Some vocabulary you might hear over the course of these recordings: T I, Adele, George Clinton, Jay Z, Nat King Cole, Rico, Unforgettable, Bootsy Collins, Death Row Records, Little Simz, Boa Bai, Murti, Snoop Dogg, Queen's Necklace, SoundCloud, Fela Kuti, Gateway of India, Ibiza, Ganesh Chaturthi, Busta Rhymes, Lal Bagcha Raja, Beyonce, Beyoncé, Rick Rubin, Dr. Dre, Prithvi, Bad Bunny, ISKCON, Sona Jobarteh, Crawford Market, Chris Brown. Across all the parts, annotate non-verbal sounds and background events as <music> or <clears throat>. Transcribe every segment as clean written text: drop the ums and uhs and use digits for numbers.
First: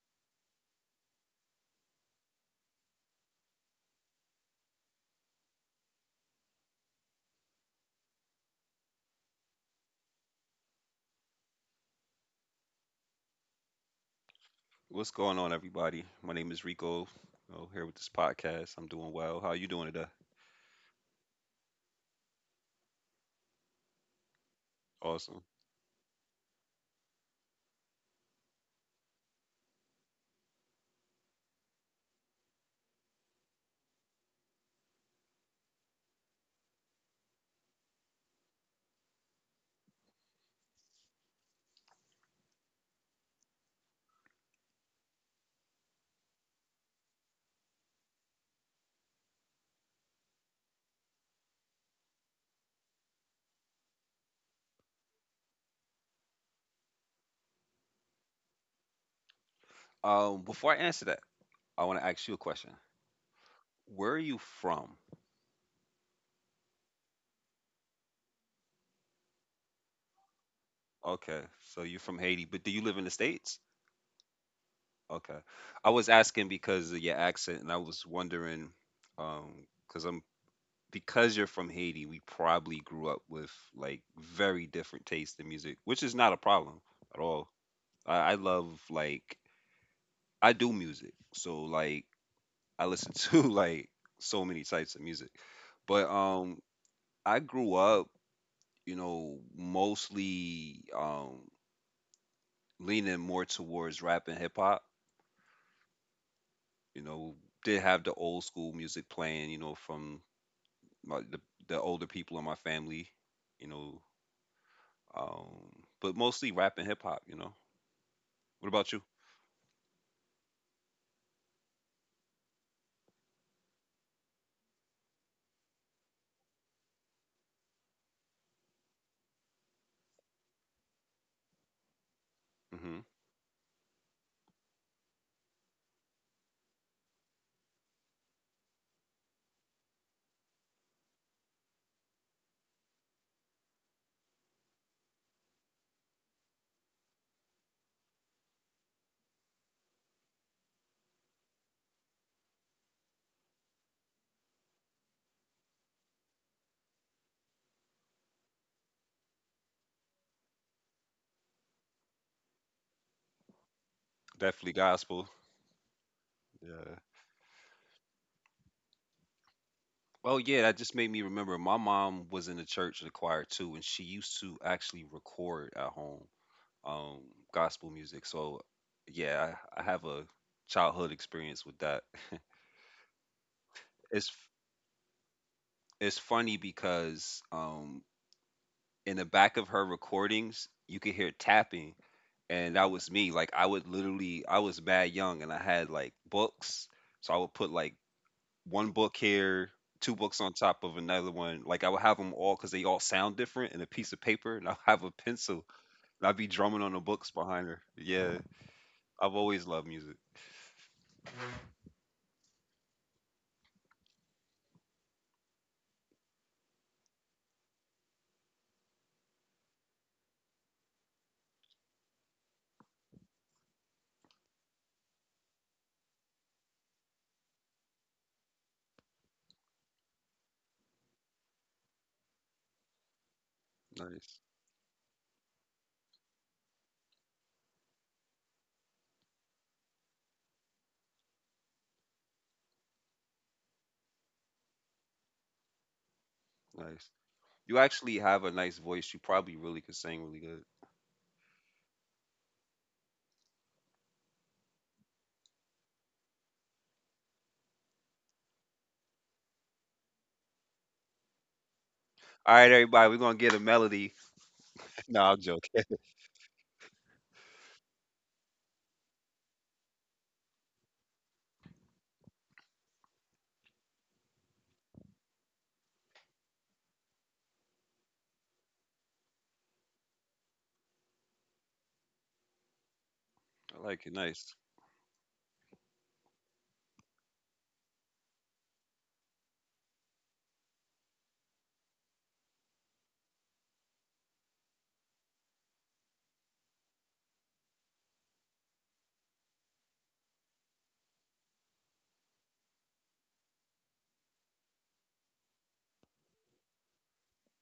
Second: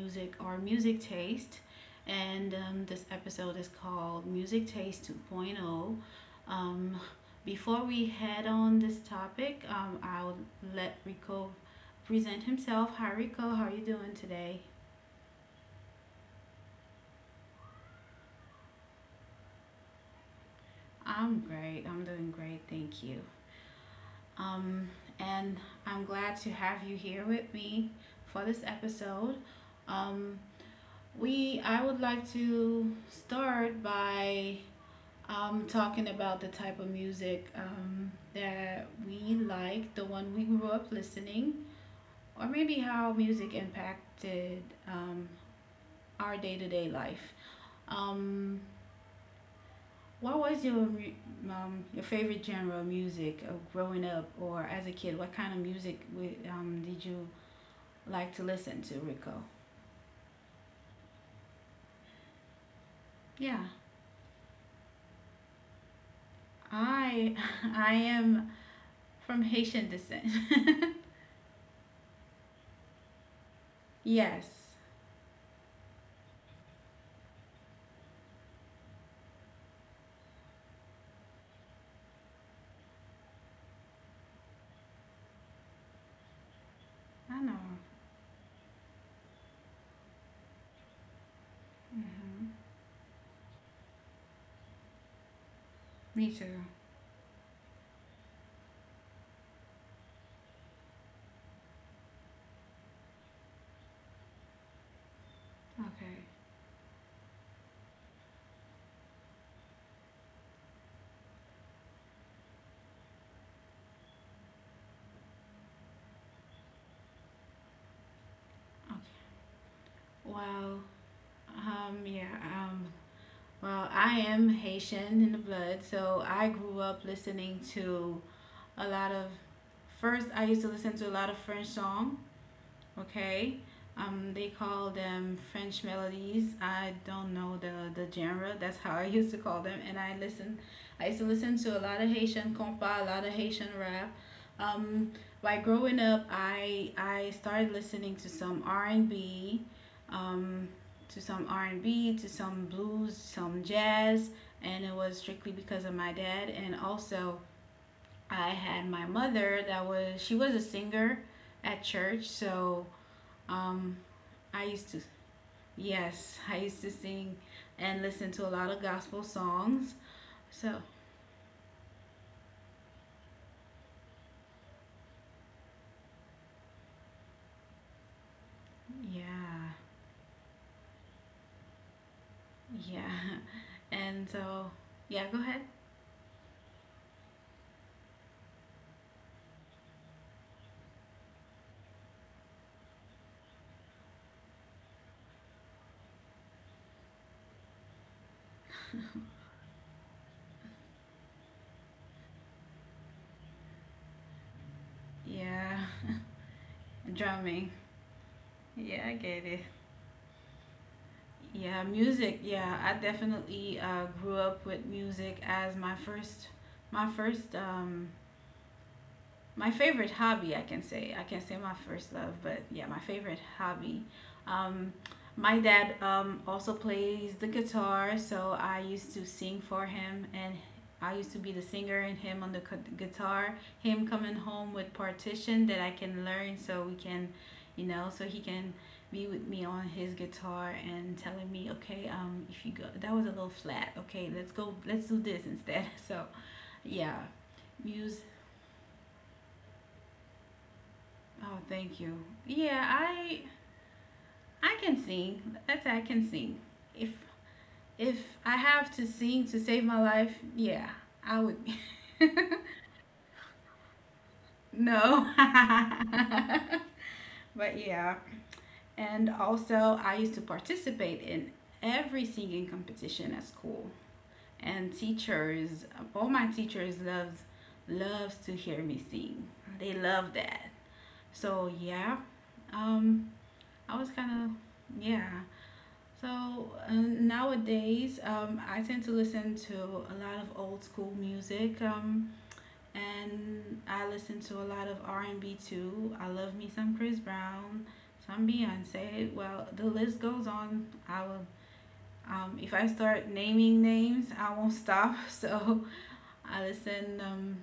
music or music taste. And This episode is called Music Taste 2.0. Um, Before we head on this topic, I'll let Rico present himself. Hi, Rico. How are you doing today? What's going on, everybody? My name is Rico. I'm here with this podcast. I'm doing well. How you doing today? I'm great. I'm doing great. Thank you. Um, Awesome. and I'm glad to have you here with me for this episode. Um, we I would like to start by talking about the type of music that we like, the one we grew up listening, or maybe how music impacted um, our day to day life. Um, what was your favorite genre of music of growing up or as a kid? What kind of music we did you like to listen to, Rico? Before I answer that, I want to ask you a question. Yeah, Where are you from? I <laughs> I am from Haitian descent. Okay, so you're from Haiti, but do you live in the States? <laughs> Yes, Okay. I was asking because of your accent, and I was wondering, um, because I'm because you're from Haiti, we probably grew up with like very different tastes in music, which is not a problem at I all. know. I love like I do music, so like Hmm. I listen to <laughs> like so many types of music. But Me too. um I grew up, you know, mostly leaning more towards rap and hip hop, Okay. you know, did have the old school music playing, you know, from my, the older people in my family, you know, um but mostly rap and hip hop, you know. What about Okay. you? Well, yeah, um, well, I am Haitian in the blood, so I grew up listening to a lot of. First, I used to listen to a lot of French songs. Mhm. Okay. They call them French melodies. I don't know the genre. That's how I <laughs> used to call them. And I listen, I used to listen to a lot of Haitian compa, a lot of Haitian rap. Um, by growing up, I started listening to some R and B, um, to some R and B, to some blues, some jazz, and it was strictly because of my dad. And also, I had my mother that was she was a singer at church, so um, I Definitely used to, gospel. yes, I used to Yeah. sing and listen to a lot of gospel songs. Oh yeah, So, that just made me remember. My mom was in the church and the choir too, and she used to actually record at home. um, Gospel music. So yeah, yeah, I have a childhood experience with that. <laughs> yeah. <laughs> And it's so, yeah, go ahead. it's funny because in the back of her recordings, you could hear tapping, and that was me. Like I would literally, I was mad young, and I had like books, so I would put like one book here. Two books on top of another one, like I would have them all because they all sound different, and a piece of paper, and <laughs> I'll have a pencil, Yeah, and I'd be drumming on the books drumming. behind her. Yeah, Yeah, I I've get it. always loved music. Yeah, music. Yeah, I definitely grew up with music as my first, my first my favorite hobby, I can say, I can't say my first love, but yeah, my favorite hobby. um, my dad also plays the guitar, so I used to sing for him, and I used to be the singer and him on the guitar, him coming Nice, home with partition that I can learn, so we can, you know, so he can be with me on his guitar and telling me, okay, if you go that was a little flat, okay, let's go, let's do this instead. <laughs> So nice. yeah, You actually music. have a nice voice. You probably really could sing really good. Oh, thank you. Yeah, I can sing. That's I can sing. If if I have to sing to save my life, yeah, I would. <laughs> All right, everybody, we're gonna get a melody. <laughs> No, No. I'm joking. <laughs> But yeah. And also, I used to participate in every singing competition at school. And teachers, all my teachers loves loves to hear me sing. They love that. So yeah, um, I I like was it. kind of Nice. yeah. So nowadays, I tend to listen to a lot of old school music, and I listen to a lot of R and B too. I love me some Chris Brown, some Beyonce. Well, the list goes on. I will. If I start naming names, I won't <laughs> stop. So I listen.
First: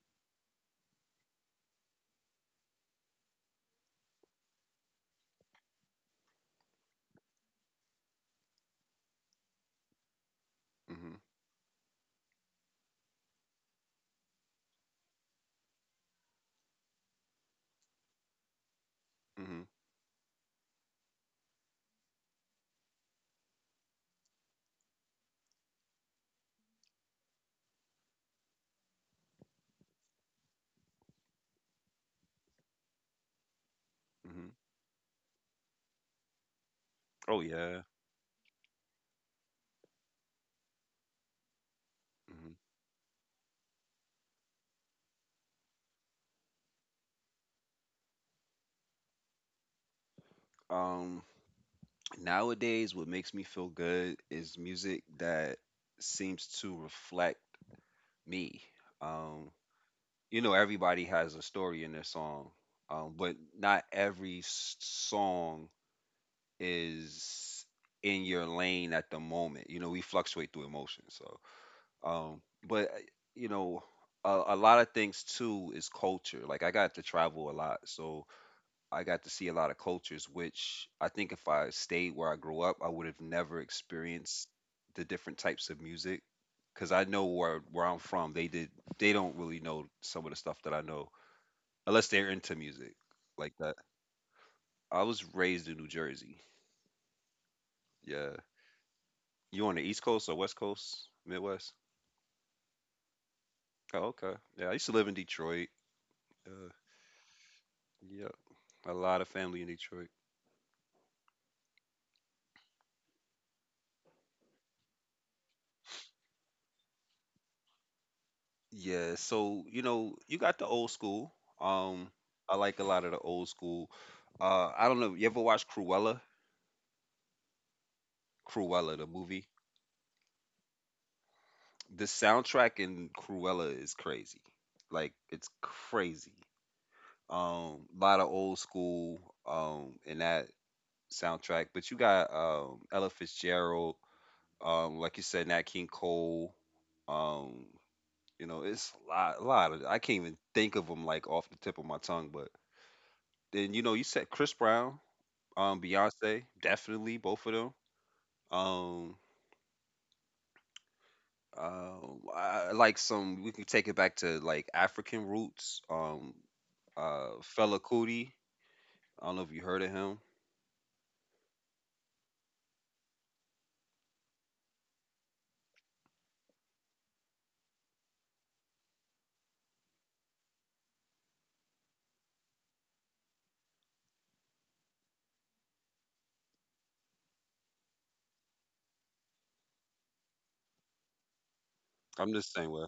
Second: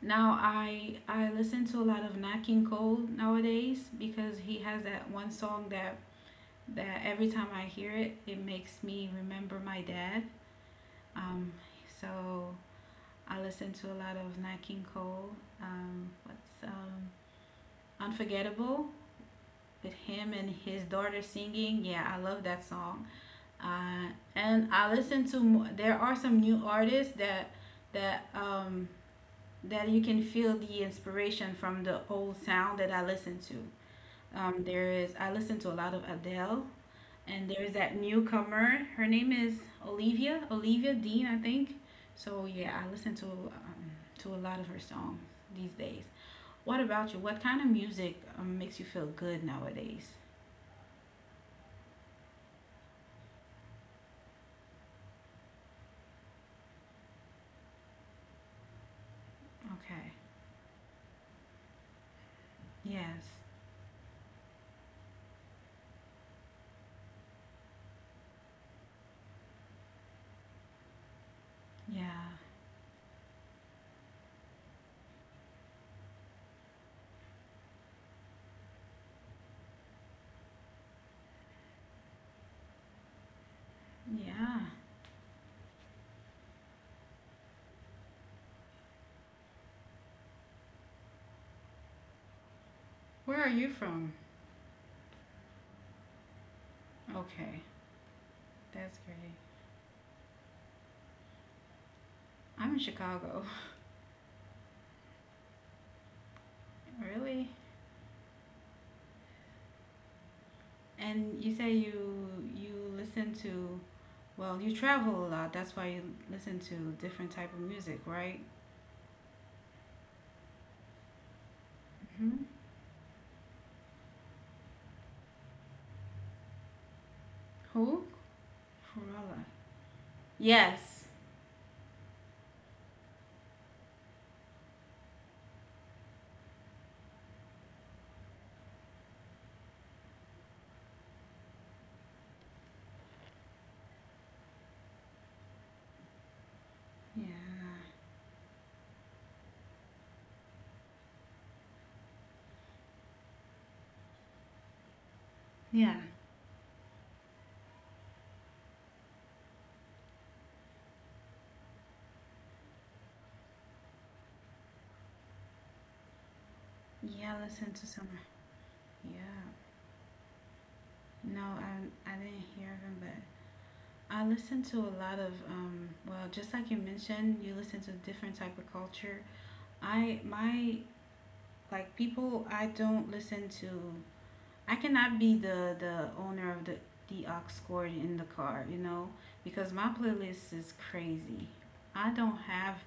Now I listen to a lot of Nat King Cole nowadays because he has that one song that that every time I hear it, it makes me remember my dad. Hmm Um, so I listen to a lot of Nat King Cole. What's Unforgettable hmm with him and his daughter singing? Yeah, I love that song. Uh, and I listen to. There are some new artists that that that you can feel the inspiration from the old sound that I listen to. hmm There is I listen to a lot of Adele. Oh And there's yeah. that newcomer. Her name is Olivia, Olivia Dean, I think. So hmm yeah, I listen to a lot of her songs these days. What about you? What kind of music makes you feel good nowadays? Um, Nowadays, what makes me feel good is music that seems to reflect me. Um, Okay. you know, everybody has a story in their song, Yes. but not every song is in your lane at the moment. You know, we fluctuate through emotions. So Yeah. Um, but you know, a lot of things too is culture. Like I got to travel a lot, so I got to see a lot of cultures, which I think if I stayed where I grew up, I would have never experienced Yeah. the different types of music. Cause I know where I'm from, they don't really know some of the stuff that I know unless they're into music Where are like you that. from? I was raised in New Jersey. Okay. Yeah, That's great. you on the East Coast or West Coast, Midwest? I'm in Chicago. Oh, okay. Yeah, I used to live in Detroit. Uh, <laughs> Really? yeah. A lot of family in Detroit. And you say you you listen to, well, you travel a lot. That's why you listen to different type of music, right? Yeah, so you know, you got the old school. Um, I like a lot of the old school. I don't know. You ever watch Cruella? Who? Cruella, the Corolla. movie. Yes. The soundtrack in Cruella is crazy. Like it's crazy. A lot of old school in that soundtrack. But you got Ella Fitzgerald, like you said, Nat King Cole. Yeah. Um, you know, it's a lot of. I can't even think of them like off the tip of my tongue, but then you know you said Chris Brown, Yeah. Beyonce, definitely both of them. Um, I like some we can take it back to like African roots. Yeah, I listened Fela to some. Kuti. Yeah. I don't know if you heard of him. No, I didn't hear of him, but I listened to a lot of, well, just like you mentioned, you listen to different type of culture. I, my, like, people I don't listen to, I cannot be the owner of the aux cord in the car, you know, because my playlist is crazy. I I'm don't the same have, way.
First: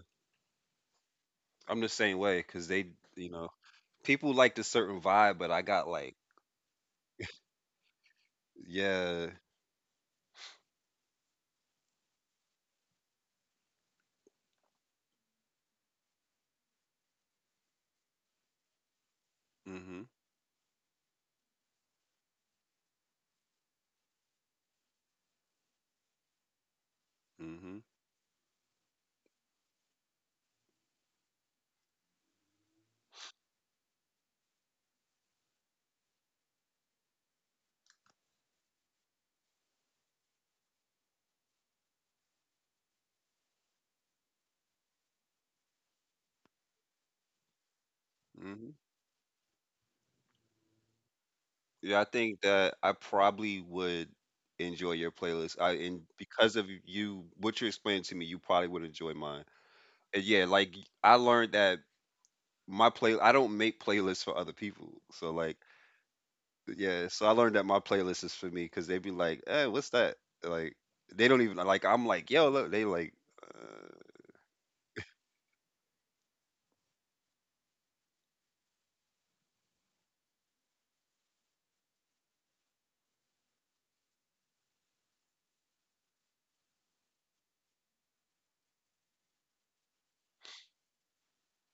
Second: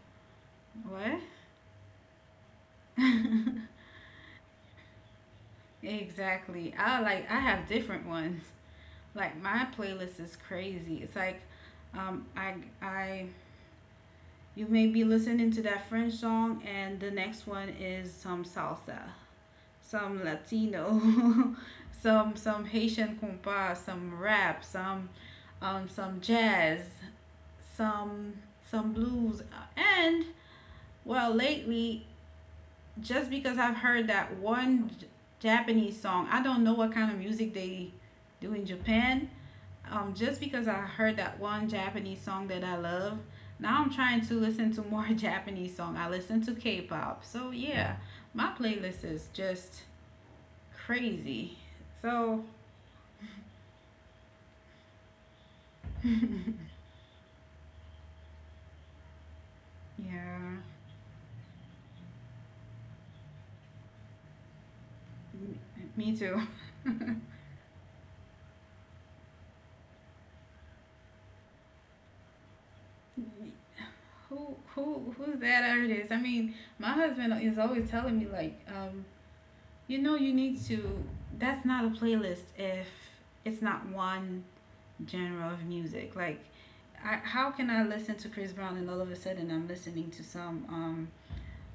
what? I'm the same way because they, you know, <laughs> people like the certain vibe, but I got like, Exactly. I like I have different ones. yeah, Like my playlist is crazy. It's like um I I you may be listening to that French song and the next one is some salsa, mhm, some Latino, <laughs> some Haitian compas, some rap, some jazz, mhm, some some blues, and well lately, just because I've heard that one Japanese song, I don't know what kind of music they do in Japan. Just because I heard that one Japanese song that I love, now I'm trying to listen to more <laughs> Japanese song. I listen to K-pop, so yeah, my mhm. playlist is just crazy. Yeah, I think So that I probably would enjoy your playlist. I and because of you, what you're explaining to me, you probably would enjoy mine. And yeah, yeah, like I learned that my play I don't make playlists for other people. So like me too. yeah, <laughs> so I learned that my playlist is for me because they be like, "Hey, what's that?" Like they don't even like. I'm like, "Yo, look." They like, uh, Who who's that artist? I mean, my husband is always telling me like, you know, you need to. That's not a playlist if it's not one genre of music. Like, I, how can I listen to Chris Brown and all of a sudden I'm listening to some um,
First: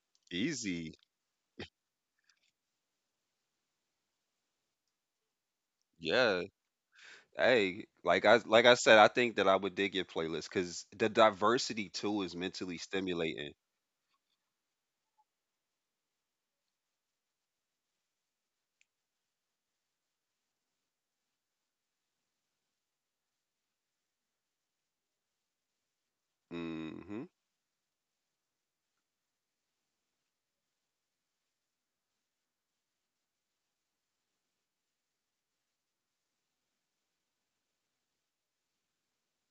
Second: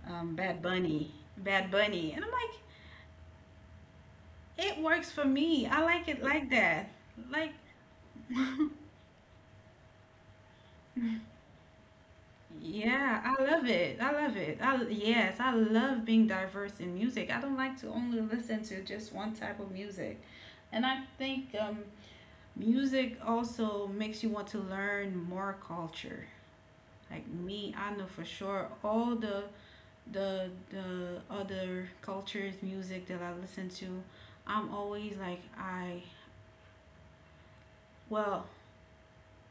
um, Bad "Easy, Bunny, Bad Bunny, and I'm like, it works for me. I like it yeah." like that. Like, Hey, like I said, I think that I would dig your playlist because the <laughs> diversity too is mentally yeah, I stimulating. love it. I love it. I yes, I love being diverse in music. I don't like to only listen to just one type of music, and I think music also makes you want to learn more culture. Hmm Like me, I know for sure all the the other cultures music that I listen to. I'm always like I, well,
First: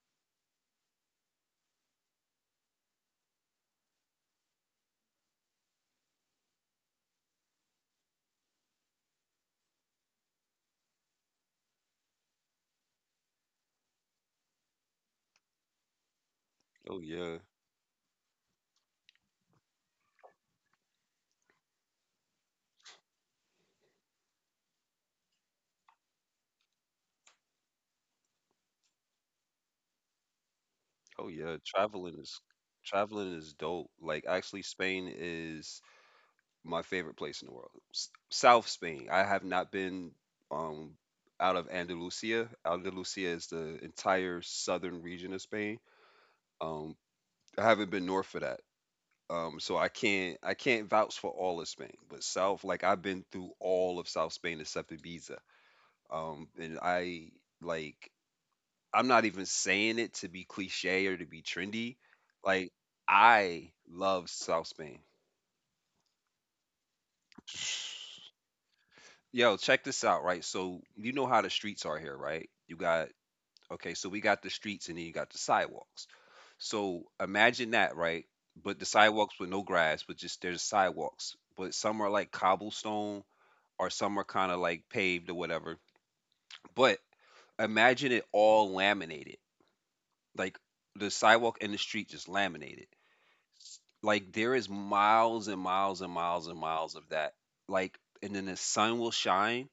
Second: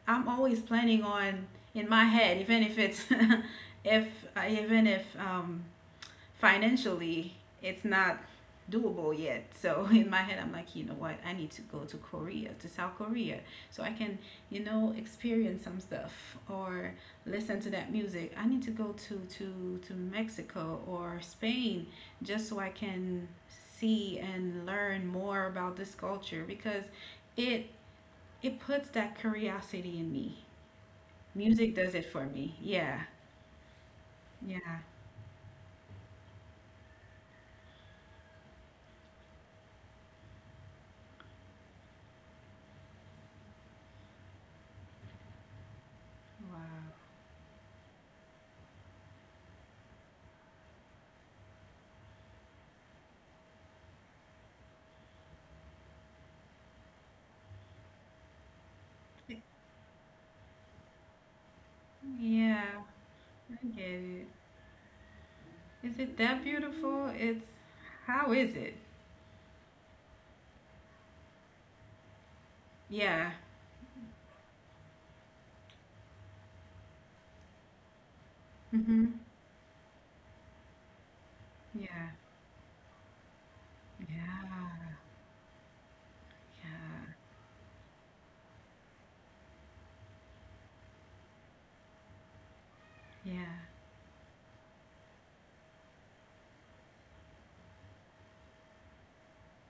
I'm always planning on in my head, even if it's <laughs> if even if financially it's not doable yet, so <laughs> in my head I'm like, you know what, I need to go to Korea, to South Korea, so I can, you know, experience some stuff, or Oh yeah. listen to that music. I need to go to Mexico or Spain, just so I can see and learn more about this culture, because it it puts that curiosity in me. Oh yeah. Music does it Traveling for is me, yeah. traveling is dope. Like actually, Yeah. Spain is my favorite place in the world. South Spain. I have not been um out of Andalusia. Andalusia is the entire southern region of Spain. Wow. Um, I haven't been north of that. So I can't vouch for all of Spain, but south like I've been through all of South Spain except Ibiza. And I like I'm not even saying it to be cliche or to be trendy. Yeah, Like I I get love it. South Spain. Is it that beautiful? It's how <sighs> is it? Yo, check this out, right? So you know how the streets are here, right? You got Yeah. okay, so we got the streets and then you got the sidewalks. So imagine that, right? But the Mm-hmm. sidewalks with no grass, but just there's sidewalks. But some are Yeah. like cobblestone or some are kind of like Yeah. paved or whatever. But Yeah. imagine it all laminated. Like the sidewalk and the street just laminated. Yeah. Like there is miles and miles and miles and miles of that. Like and then the sun will shine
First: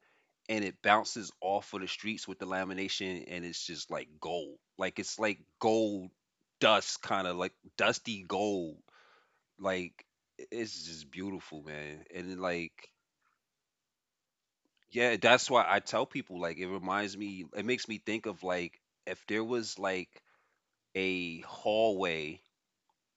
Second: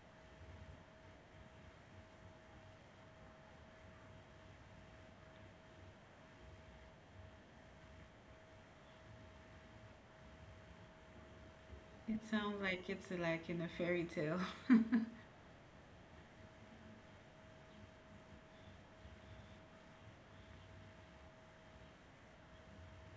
and it bounces off of the streets with the lamination, and it's just like gold, like it's like gold dust, kind of like dusty gold, like it's just beautiful, man. It And then, sounds like like it's like in a fairy tale. <laughs> yeah, that's why I tell people like it reminds me, it makes me think of like if there was like a hallway,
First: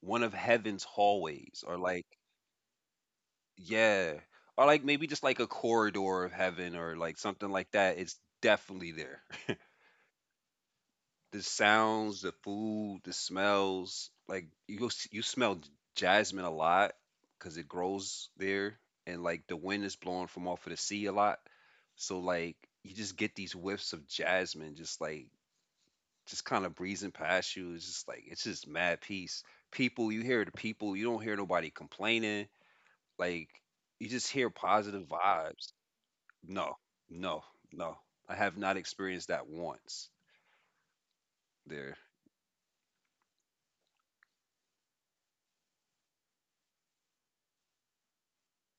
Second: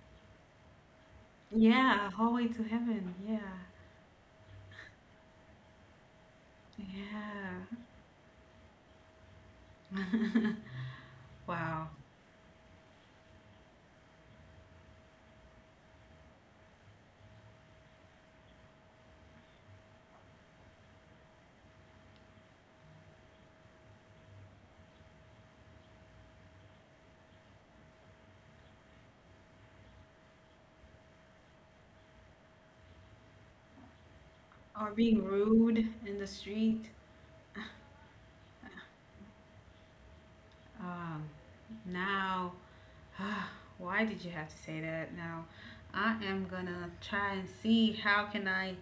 one of heaven's hallways, or like Yeah, hallway to heaven. Yeah. yeah, or like maybe just like a corridor of heaven or like something Yeah. like that. It's definitely there, the Wow. sounds, the food, the smells. Like you go you smell jasmine a lot because it grows there, and like the wind is blowing from off of the sea a lot. So like you just get these whiffs of jasmine, just like just kind of breezing past you. It's just like it's just mad peace. People, you hear the people. You don't hear nobody complaining. Like you just hear Or positive being vibes. rude in the No, street. no, no. I have not experienced that once Um, there. Now, <sighs> why did you have to say that? Now, I am gonna try and see how can I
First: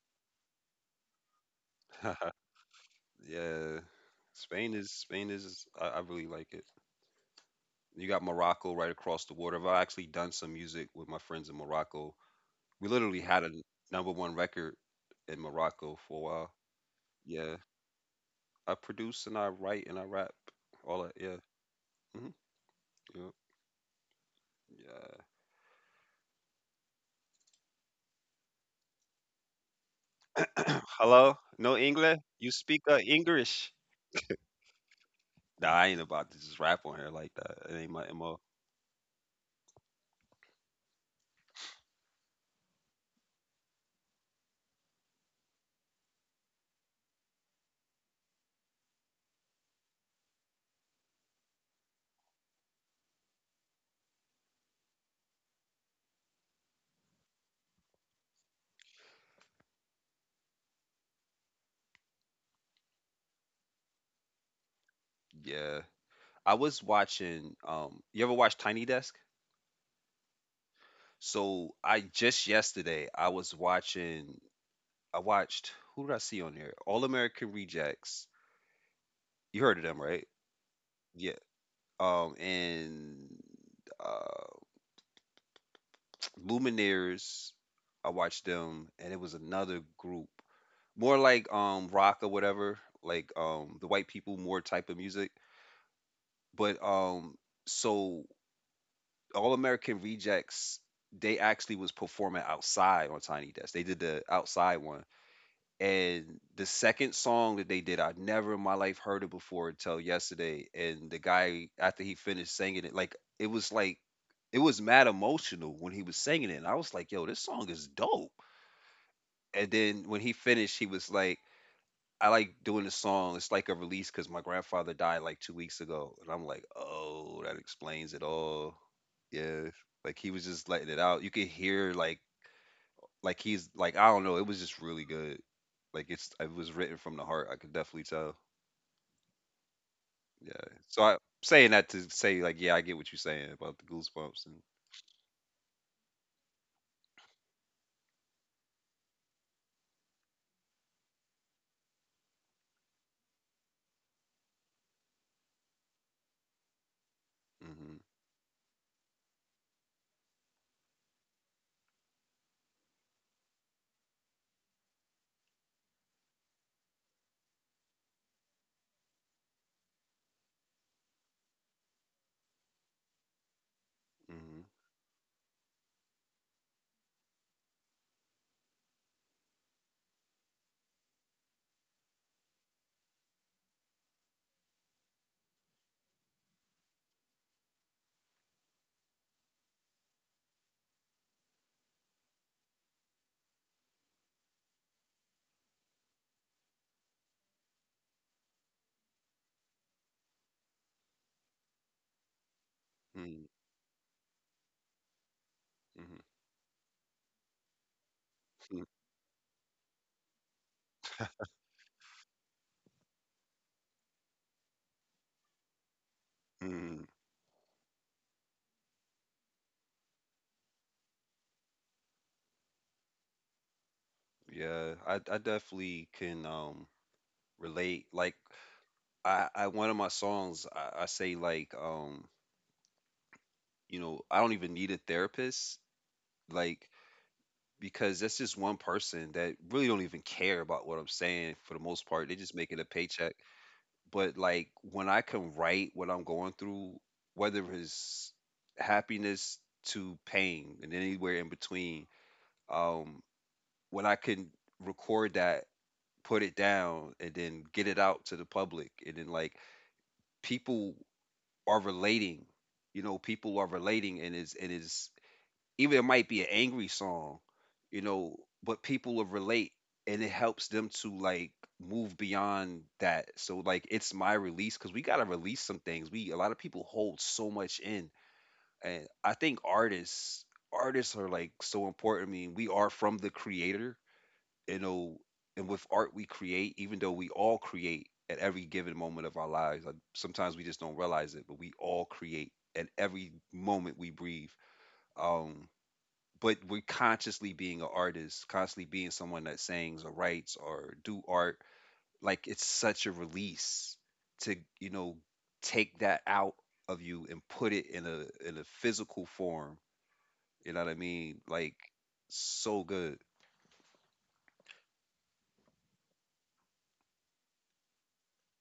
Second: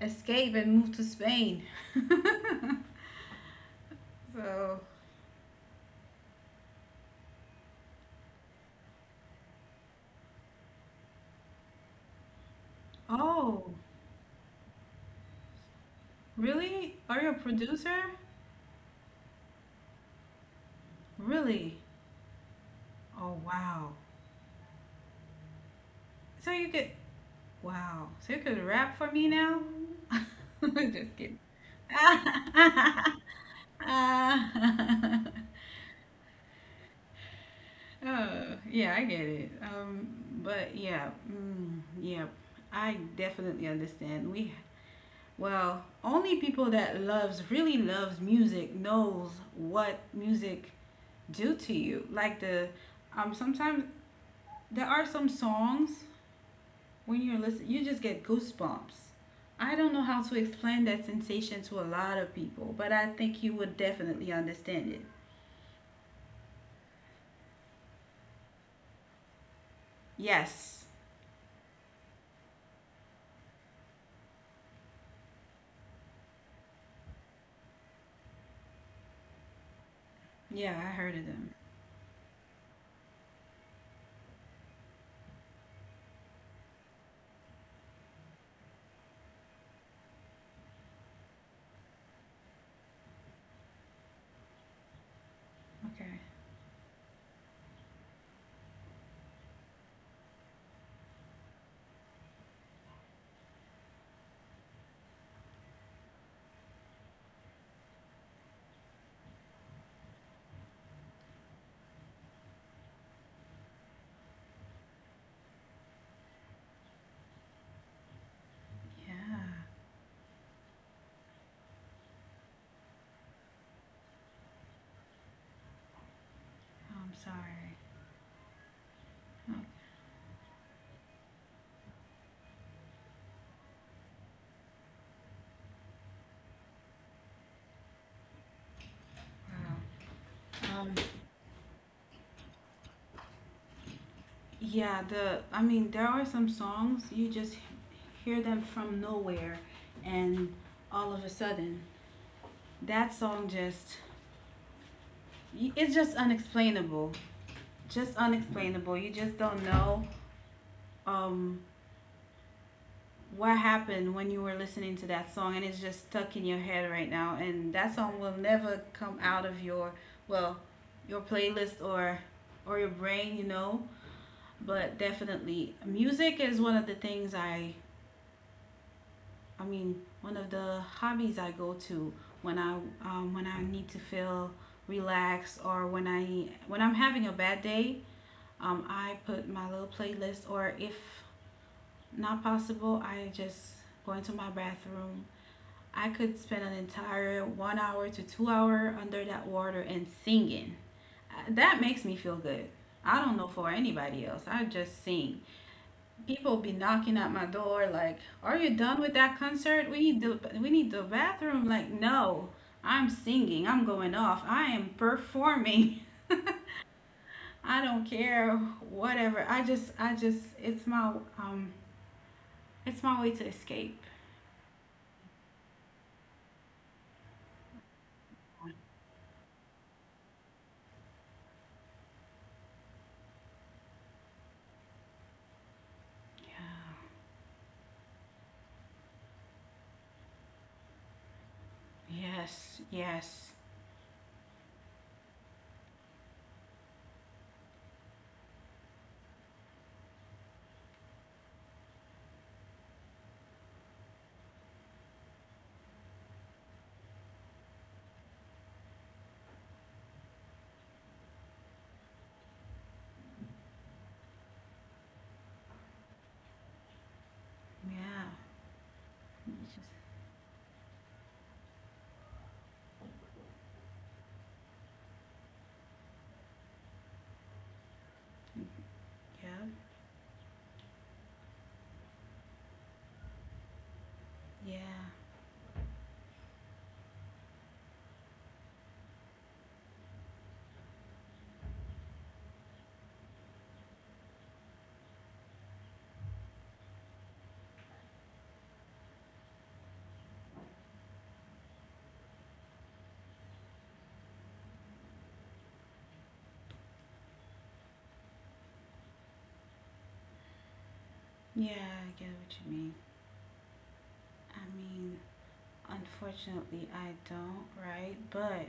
escape and move to Spain. <laughs> <laughs> Yeah, Spain So, is Spain is I, I really like it. You got Morocco right across the water. I've actually done some music with my friends in Morocco. We literally had a oh, number one record in Morocco for a while. really? Are you a Yeah, producer? I produce and I write and I rap. All that. Yeah. Really? hmm Yeah. Oh, wow. Yeah. So you could, wow. So you could rap for me now? <laughs> Just Hello, kidding. no English? You speak English? <laughs> Nah, I ain't about to just rap on here like that. It ain't my mo. Oh, yeah, I get it. But yeah, yeah, I definitely understand. We, well, only people that loves, really loves music knows what music do to you. Like the, sometimes there are some songs when you're listening, you just get goosebumps. I don't know how to explain that sensation to a lot of people, but I think you would definitely understand it. Yeah. I was watching. You ever watch Tiny Desk? Yes. So I just yesterday I was watching I watched who did I see on there? All American Rejects. You heard of them, right? Yeah, I heard of Yeah. them. And uh Lumineers. I watched them and it was another group. More like rock or whatever, like the white people more type of music. Okay. But so All American Rejects, they actually was performing outside on Tiny Desk. They did the outside one and the second song that they did, I'd never in my life heard it before until yesterday. And the guy, after he finished singing it, like it was mad emotional when he was singing it. And I was like, yo, this song is dope. Yeah. And then when he finished, he was like, I like doing the song. It's like a release because my grandfather died like 2 weeks ago. And I'm like, Oh, I'm oh, that sorry. explains it all. Oh, Yeah. Like he was just letting it out. You could hear like he's like I don't know. It was just really good. Like it was written from the heart. I could definitely tell. Yeah. wow. So I saying that to say like yeah, I get what you're saying about the goosebumps and. Yeah, the I mean, there are some songs you just hear them from nowhere and all of a sudden that song just it's just unexplainable. Hmm Just unexplainable. You just don't know um what happened when you were listening to that song and it's just stuck in your head right now, and that song will never come out of your, well, your playlist or your brain, you know. But definitely music is one of the things I mean, one of the hobbies I go to when I, when I need to feel relaxed or when I when I'm having a bad day, I put my little playlist, or if not possible I just go into my bathroom. I could spend an entire 1 hour to 2 hour under that water and singing. That makes me feel good. I hmm don't mm know for anybody else. I just sing. People be knocking at my door like, "Are you hmm done with that concert? We need the bathroom." Like, no, I'm singing. I'm going off. I am performing. Mm, <laughs> I don't care whatever. I just it's my way to escape. yeah, I definitely can relate. Like I one of my songs I say like you know I don't even need a therapist like Yeah. because that's just one person that really don't even care about what I'm saying for the most part. They just making Yes. a paycheck. Yes. But like when I can write what I'm going through, whether it's happiness to pain and anywhere in between, um, when I can record that, put it down, and then get it out to the public, and then like people are relating, you know, people are relating, and is even it might be an angry song, you Yeah. know, but people will relate Just and it helps them to like move beyond that. So like it's my release because we gotta release some things. We a lot of people hold so much in. And I think yeah, artists are like so important. I mean, we are from the creator, yeah, you know, and with art we create, even though we all create at every given moment of our lives. Like sometimes we just don't realize it, but we all create at every moment we breathe. Um but we're consciously being an artist, constantly being someone that sings or writes or do art. Like it's such a release to take that out of you and put it in a physical form. You know what I mean? Like, yeah, I get what you so mean. good. I mean, unfortunately, I don't, right? But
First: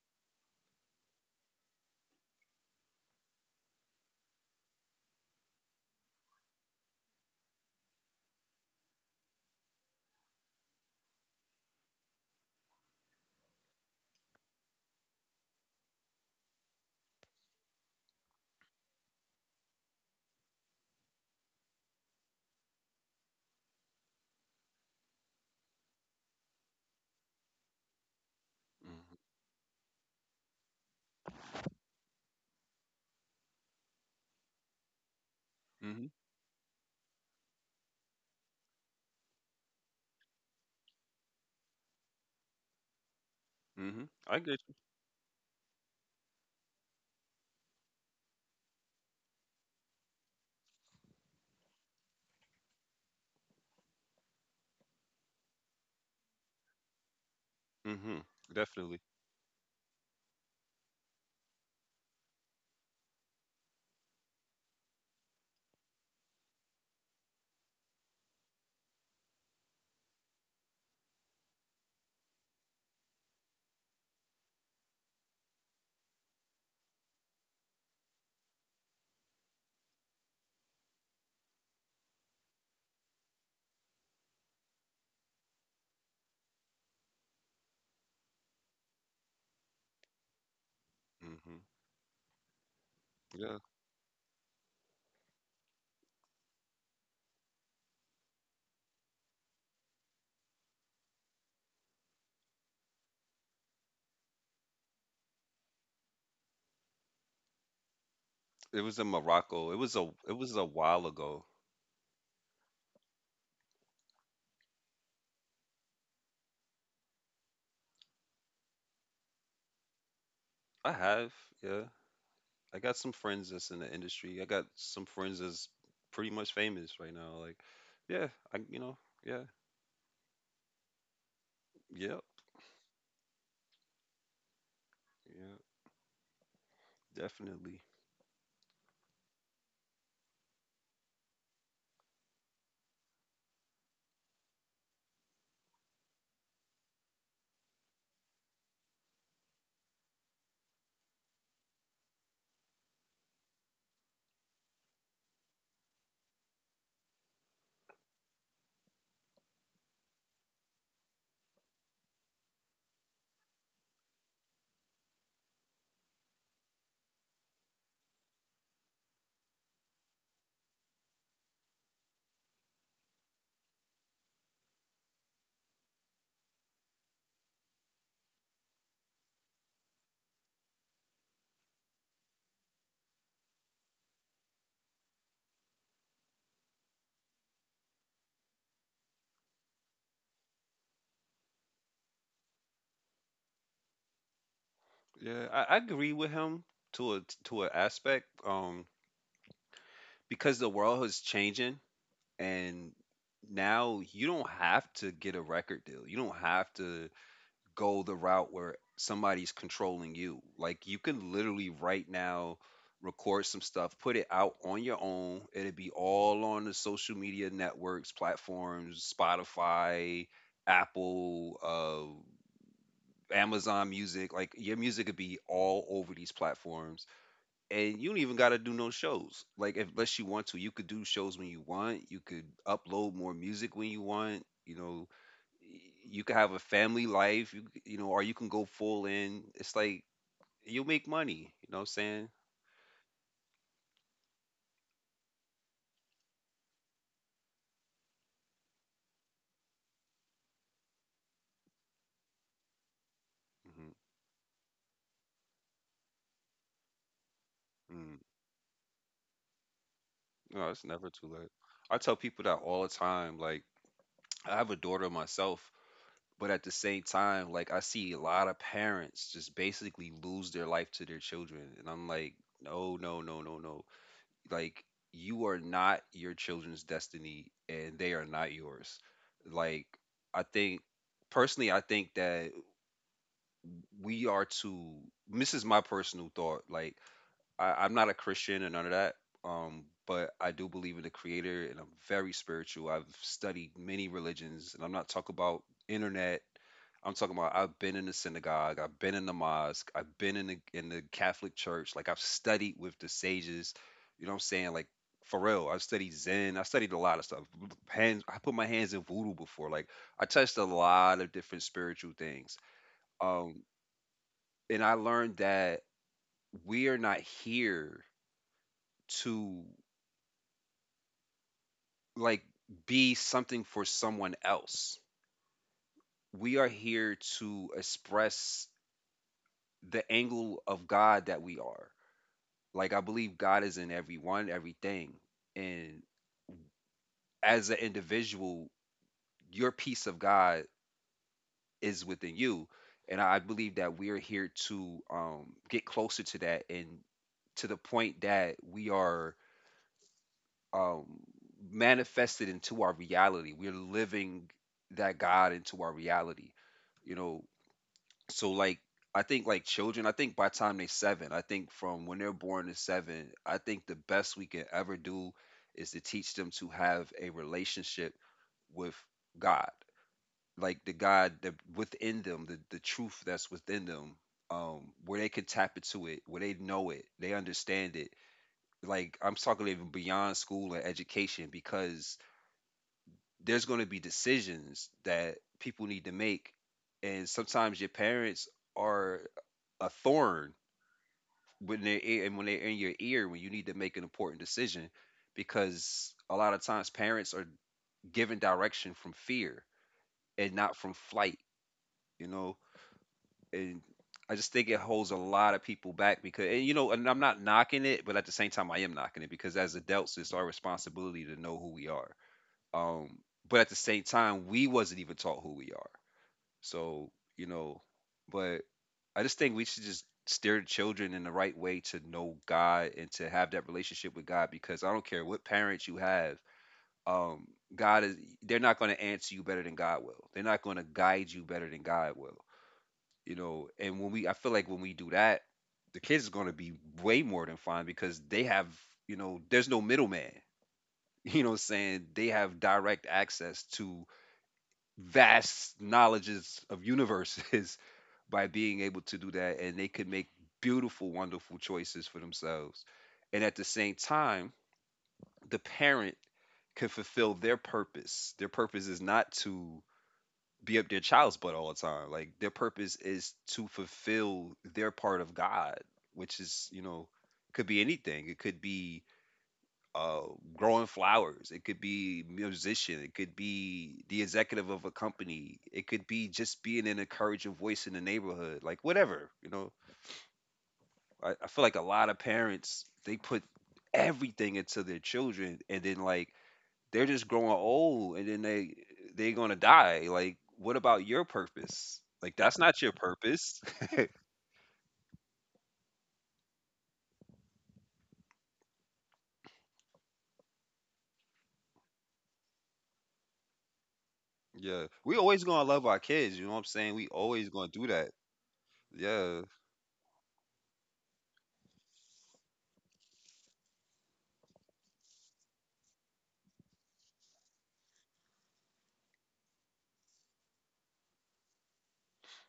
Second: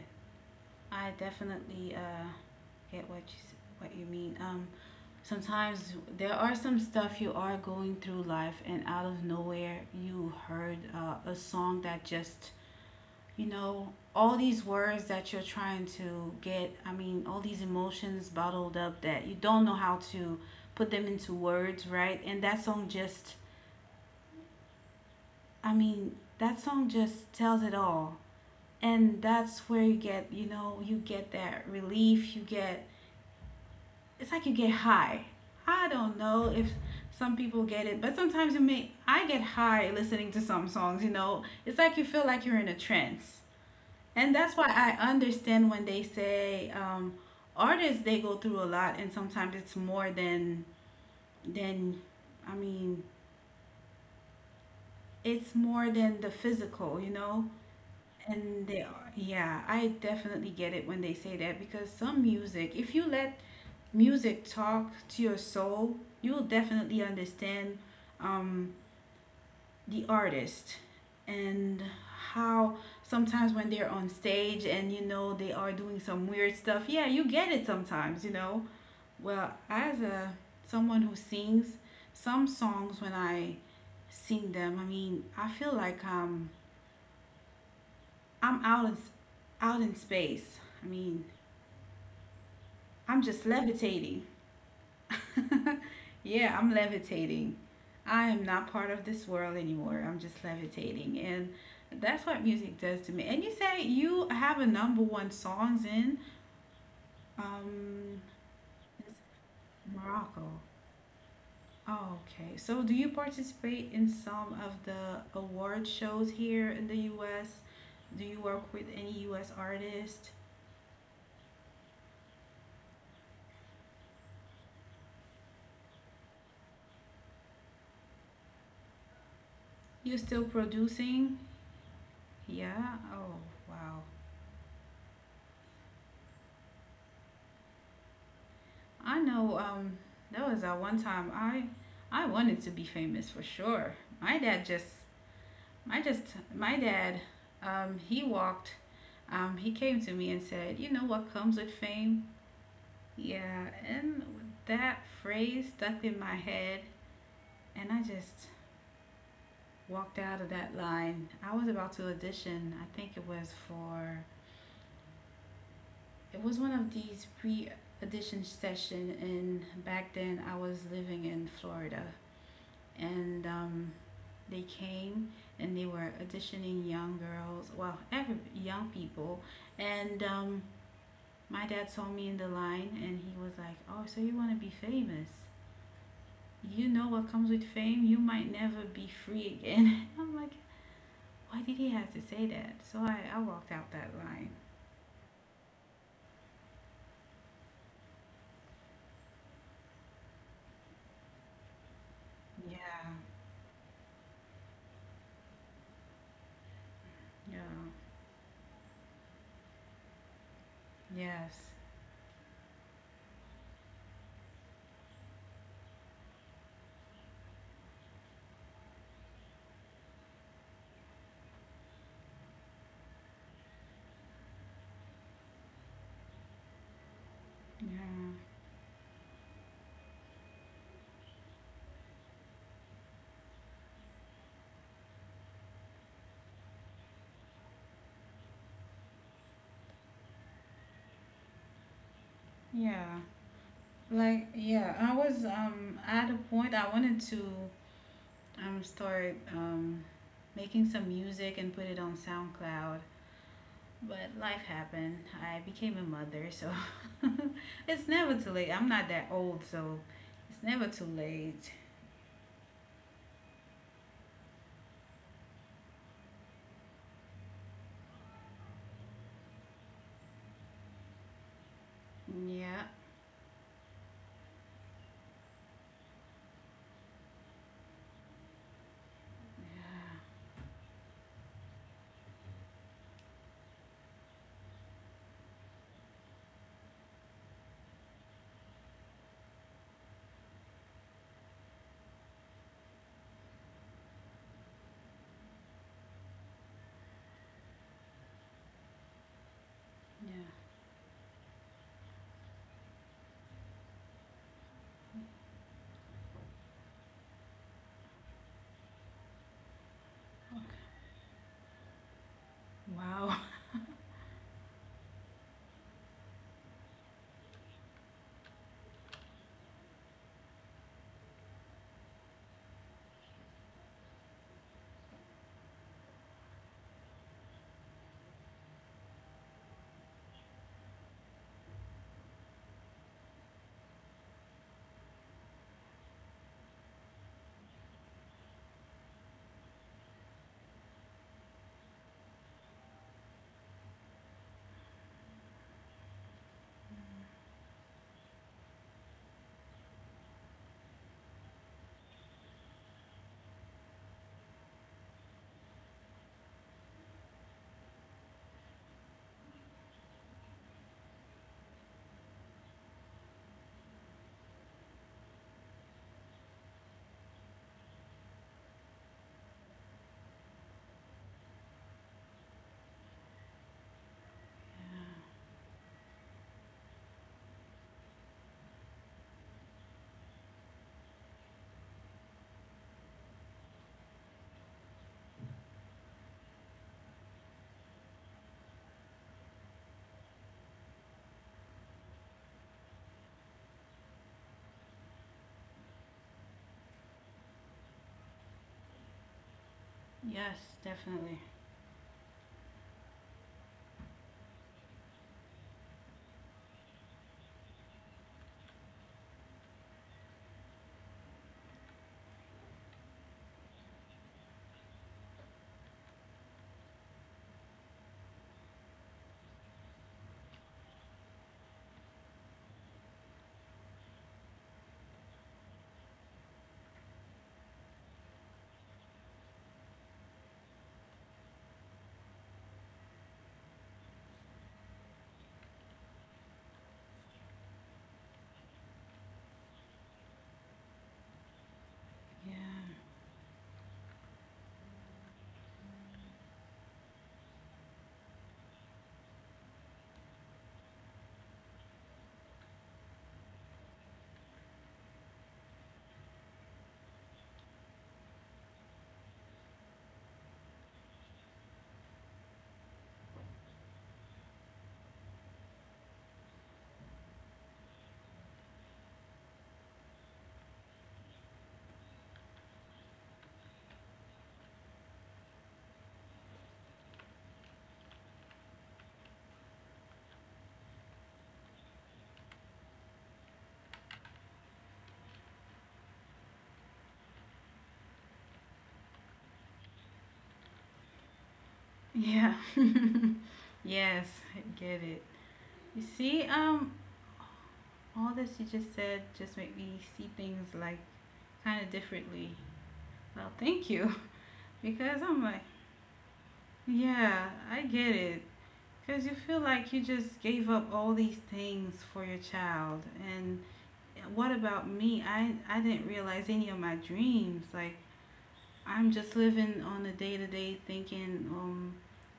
I definitely get what you what you mean. Sometimes there are some stuff you are going through life, and out of nowhere, you heard a song that just, you know, all these words that you're trying to get. I mean, all these emotions bottled up that you don't know how to put them into words, right? And that song just I mean, that song just tells it all. And that's where you get, you get that relief. You get, it's like you get high. I Hmm, don't know if some people get it, but sometimes you may, I get high listening to some songs. It's like you feel like you're in a trance. hmm, hmm, And I that's get why I understand when they say artists, they go through a lot, and sometimes it's more than, I mean, it's more than the physical, you know? you. Hmm. And they Definitely. are. Yeah, I definitely get it when they say that because some music, if you let music talk to your soul, you will definitely understand um, the artist and how sometimes when they're on stage and you know they are doing some weird stuff. Yeah, you get it sometimes, you know. Well, as a someone who sings, some songs when I sing them, I mean, I feel like I'm out in, out in space. I mean, Hmm. I'm just Yeah. levitating. <laughs> Yeah, I'm levitating. I am not part of this world anymore. I'm just levitating. And that's what music does to me. And you say you have a number one songs in um, It was in Morocco. It was a Morocco. while ago. Oh, okay. So do you participate in some of the award shows here in the US? Do you work with any US artist? I have. Yeah. I got some friends that's in the industry. I got some friends that's pretty much famous right now. Like, yeah, I, yeah, You still producing? yep, Yeah. Oh, wow. yeah, definitely. I know. That was at one time. I wanted to be famous for sure. My dad just, my dad. He walked. He came to me and said, "You know what comes with fame?" Yeah, and that phrase stuck in my head, and I just walked out of that line. I was about to audition. I think it was for It was one of these pre audition session, and back then I was living in Florida, and they came and they were auditioning young girls, well, every young people, and my dad saw me in the line, and he was like, "Oh, so you want to be famous? You know what comes with fame? You might never be free again." <laughs> I'm like, "Why did he have to say that?" So I walked out that line. Yeah, I agree with him to a to an aspect. Because the world is changing, and Yeah, now you don't have to get a record deal. You don't have to yeah, go the route where somebody's controlling you. Like, you can yes, literally right now record some stuff, put it out on your own. It'd be all on the social media networks, platforms, Spotify, Apple, Amazon Music. Like your music could be all over these platforms. And you don't even gotta yeah. do no shows. Like, if, unless you want to, you could do shows when you want. You could upload more music when you want. You know, you can have a family life, you c- you know, or you can go full in. It's like you'll make money. You know what I'm saying? Yeah, like yeah, I was at a point I wanted to start making some music and put it on SoundCloud, Mm-hmm. but life happened. I became a mother, so <laughs> it's mm never too late. I'm not that old, so No, it's it's never never too too late. late. I tell people that all the time. Like, I have a daughter myself, but at the same time, like I see a lot of parents just basically lose their life to their children, and I'm like, Yeah. no, no, no, no, no. Like, you are not your children's destiny, and they are not yours. Like, Yeah. I think personally, I think that we are to, this is my personal thought, like, I'm not a Christian and none of that. But I do believe in the creator, and I'm very spiritual. I've studied many religions, and I'm not talking about internet. I'm talking about, I've been in the synagogue, I've been in the mosque, I've been in Yeah. the Catholic church. Like, I've studied with the sages. You know what I'm saying? Like, for real, I've studied Zen, I studied a lot of stuff. Hands I put my hands in voodoo before. Like, I touched a lot of different spiritual things. Wow. um and I learned that we are not here to, like, be something for someone else. We are here to express the angle of God that we are. Like, I believe God is in everyone, everything. And as an individual, your piece of God is within you. And I believe that we are here to get closer to that, and to the point that we are um, manifested into our reality. We're living that God into our reality, you know. So like, I think like children, I think by the time they're seven, I think from when they're born to seven, I think the best we can ever do is to teach them to have a relationship with God, like the God that within them, the truth that's within them, where they Yeah. can tap into it, where they know it, they understand it. Like, I'm talking even beyond school and education, because there's going to be decisions that people need to make, and sometimes your parents are a thorn when they're in your ear when you need to make an important decision, because a lot of times parents are given direction from fear and Yes, not from flight. definitely. you know and I just think it holds a lot of people back, because and you know and I'm not knocking it, but at the same time I am knocking it, because as adults it's our responsibility to know who we are. um but at the same time we wasn't even taught who we are. So, you know, but I just think we should just steer the children in the right way to know God and to have that relationship with God, because I don't care what parents you have, um, God is, they're not gonna answer you better than God will. They're not gonna guide you better than God will. You know, and when we I feel like when we do that, the kids are gonna be way more than fine, because they have, there's no middleman. <laughs> You know what I'm saying? They have Yeah. direct access to vast knowledges of universes by being able to do that, and they can make beautiful, wonderful choices for themselves. And at the same time, the parent can fulfill their purpose. Their purpose is not to be up their child's butt all the time. Like, their purpose is to fulfill their part of God, which is, could be anything. It could be uh, growing flowers, it could be musician, it could be the executive of a company, it could be just being an encouraging voice in the neighborhood, like whatever. I feel like a lot of parents, they put everything into their children, and then like they're just growing old, and then they're gonna die. Like, what about your purpose? Like, that's Yeah. not your <laughs> purpose. Yes, I get it. You see, all this you just said just made me see things like kind of differently. Well, thank you. <laughs> Yeah, <laughs> we Because always I'm gonna like, love our kids. You know what I'm saying? We always yeah, gonna do I that. get it. Because Yeah. you feel like you just gave up all these things for your child. And what about me? I didn't realize any of my dreams. Like, I'm just living on a day to day thinking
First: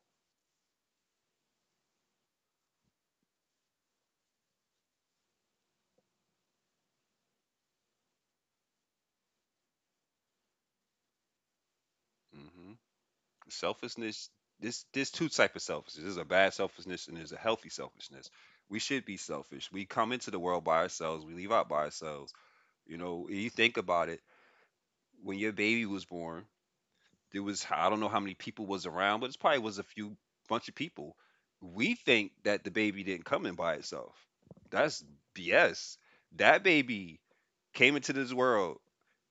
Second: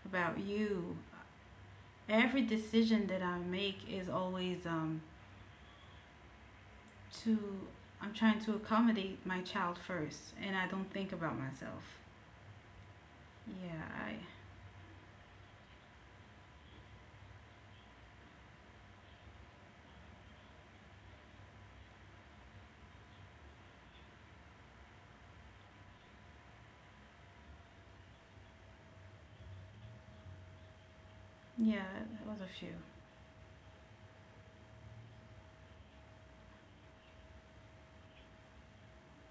about you. Every decision that I make is always to I'm trying to accommodate my child first, and I don't think about myself. Hmm. Yeah, I Selfishness. This There's two type of selfishness. There's a bad selfishness and there's a healthy selfishness. We should be selfish. We come into the world by ourselves. We leave out by ourselves. You know, you think about it. When your baby was born, there was, I don't know how many people was around, but it probably was a few, bunch of people. yeah, We that think was a that the few. baby didn't come in by itself. That's BS. That baby came into this world,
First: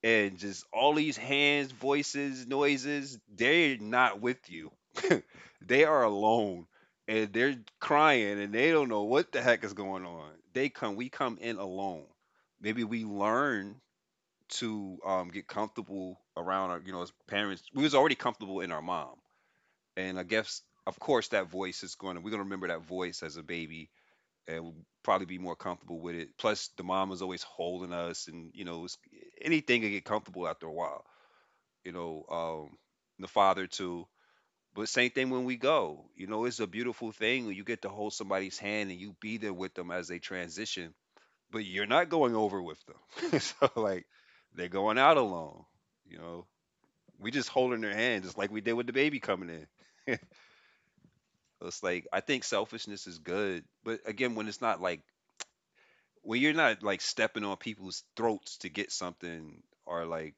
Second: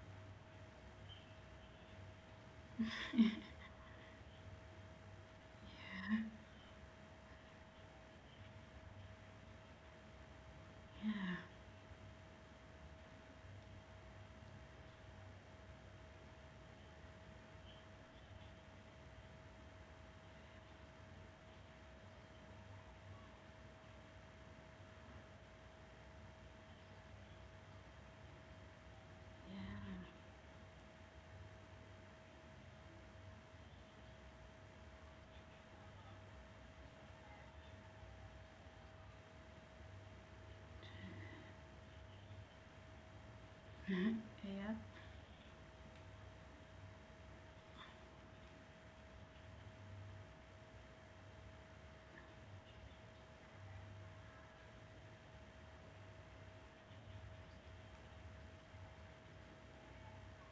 and just all these hands, voices, noises, they're not with you. <laughs> They are alone, and they're crying and they don't know what the heck is going on. We Yeah, come in alone. Maybe we learn to get comfortable around our, as parents. We was already comfortable in our mom, and I guess, of course, that voice is going to. We're going to remember that voice as a baby, and we'll probably be more comfortable with it. Plus, the mom was always holding us, and it's, anything yeah, can get comfortable after a while. You know, um, the father too. But same thing when we go. You know, it's a beautiful thing when you get to hold somebody's hand and you be there with them as they transition, but you're not going over with them. <laughs> So like, they're yeah, going out alone. You know, we just holding their hand, just like we did with the baby coming in. So it's like, I think selfishness is good, but again, when it's not like, when you're not like stepping on people's throats to get something, or like,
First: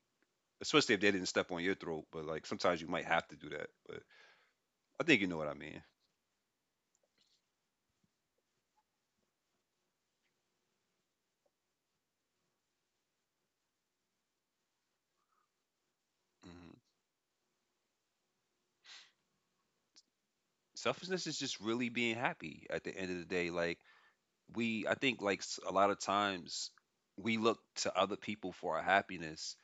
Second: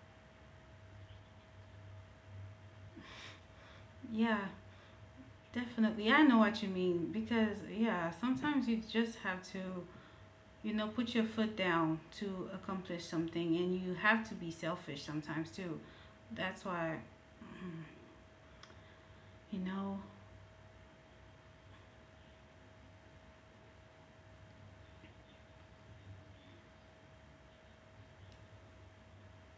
especially if they didn't step on your throat, but like, sometimes you might have to do that. But yeah. I think you know what I mean. Definitely, I know what you mean because yeah, sometimes you just have to put your foot down to accomplish something, and you have to be selfish sometimes too. That's Hmm. why, mm, you know, Selfishness is just really being happy at the end of the day. Like, we I think like a lot of times we look to other people for our happiness,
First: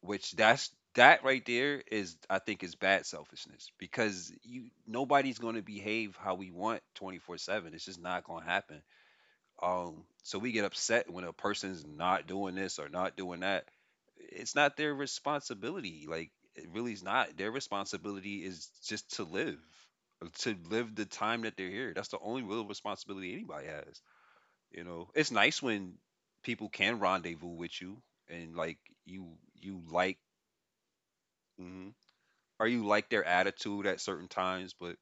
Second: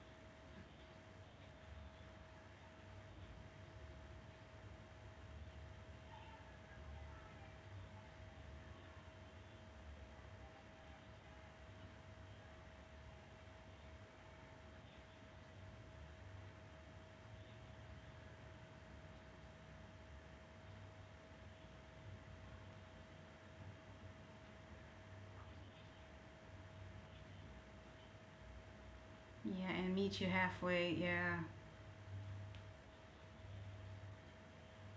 which that's that right there is, I think, is bad selfishness, because you nobody's going to behave how we want 24/7, it's just not going to happen. So we get upset when a person's not doing this or not doing that. It's not their responsibility, like it really is not their responsibility, is just to live the time that they're here. That's the only real responsibility anybody has. It's nice when people can rendezvous with you, and like, you yeah, you and like, meet you halfway. Yeah, mhm. Or you like their attitude at certain times, but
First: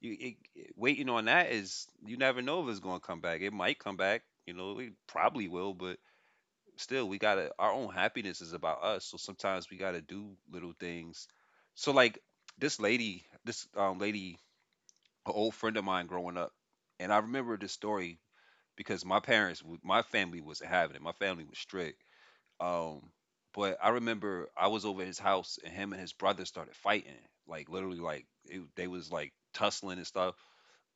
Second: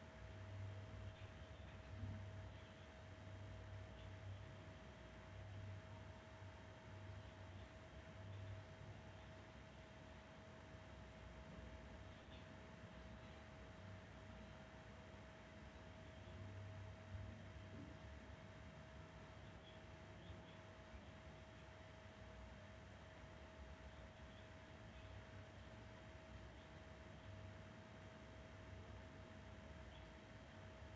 waiting on that is, you never know if it's going to come back. It might come back, it probably will, but still we got to, our own happiness is about us. So sometimes we got to do little things. So like, this lady, an old friend of mine growing up, and I remember this story because my family wasn't having it. My family was strict. Um, but I remember I was over at his house, and him and his brother started fighting, like literally, like they was like tussling and stuff.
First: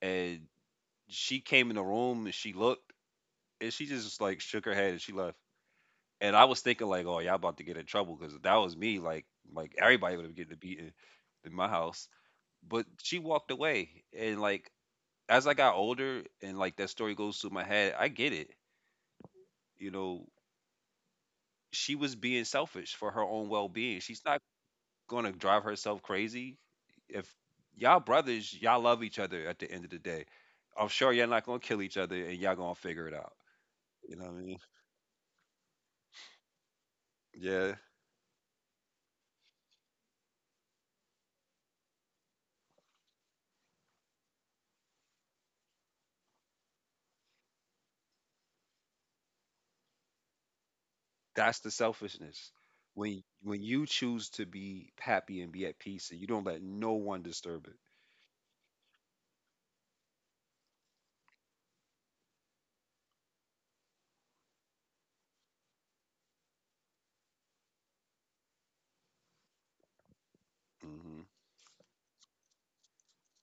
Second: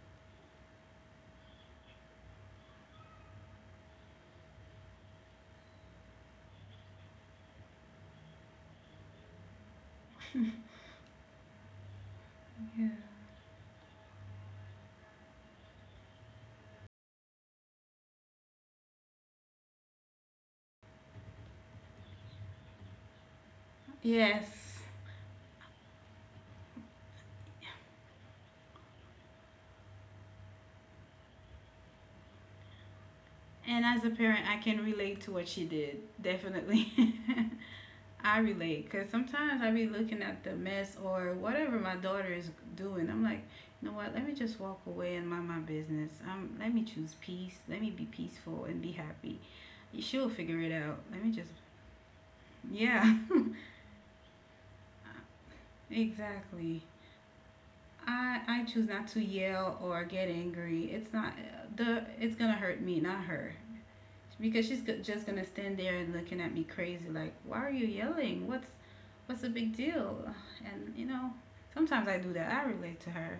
And she came in the room, and she looked, and she just like shook her head and she left. And I was thinking like, oh, y'all about to get in trouble because if that was me. Like, everybody would have getting beaten in my house. But yeah, she walked away and like as I got older and like that story goes through my head, I get it. You know, she was being selfish for her own well being. She's not yes. gonna drive herself crazy. If y'all brothers, y'all love each other at the end of the day. I'm sure y'all not gonna kill each other and y'all gonna figure it out. And as a You know what I parent, mean? I can relate to what she did. Definitely. Yeah. <laughs> I relate because sometimes I be looking at the mess or whatever my daughter is doing. I'm like, you know what? Let me just walk away and mind my business. Let me choose peace. Let me be peaceful and be happy. She'll figure it out. That's the selfishness. Yeah, When you choose to be happy and be at <laughs> peace and you don't let exactly. no one disturb it. I choose not to yell or get angry. It's not the. It's gonna hurt me, not her. Because she's just gonna stand there looking at me crazy like, why are you yelling? What's the big deal? And you hmm know, sometimes I do that, I relate to her,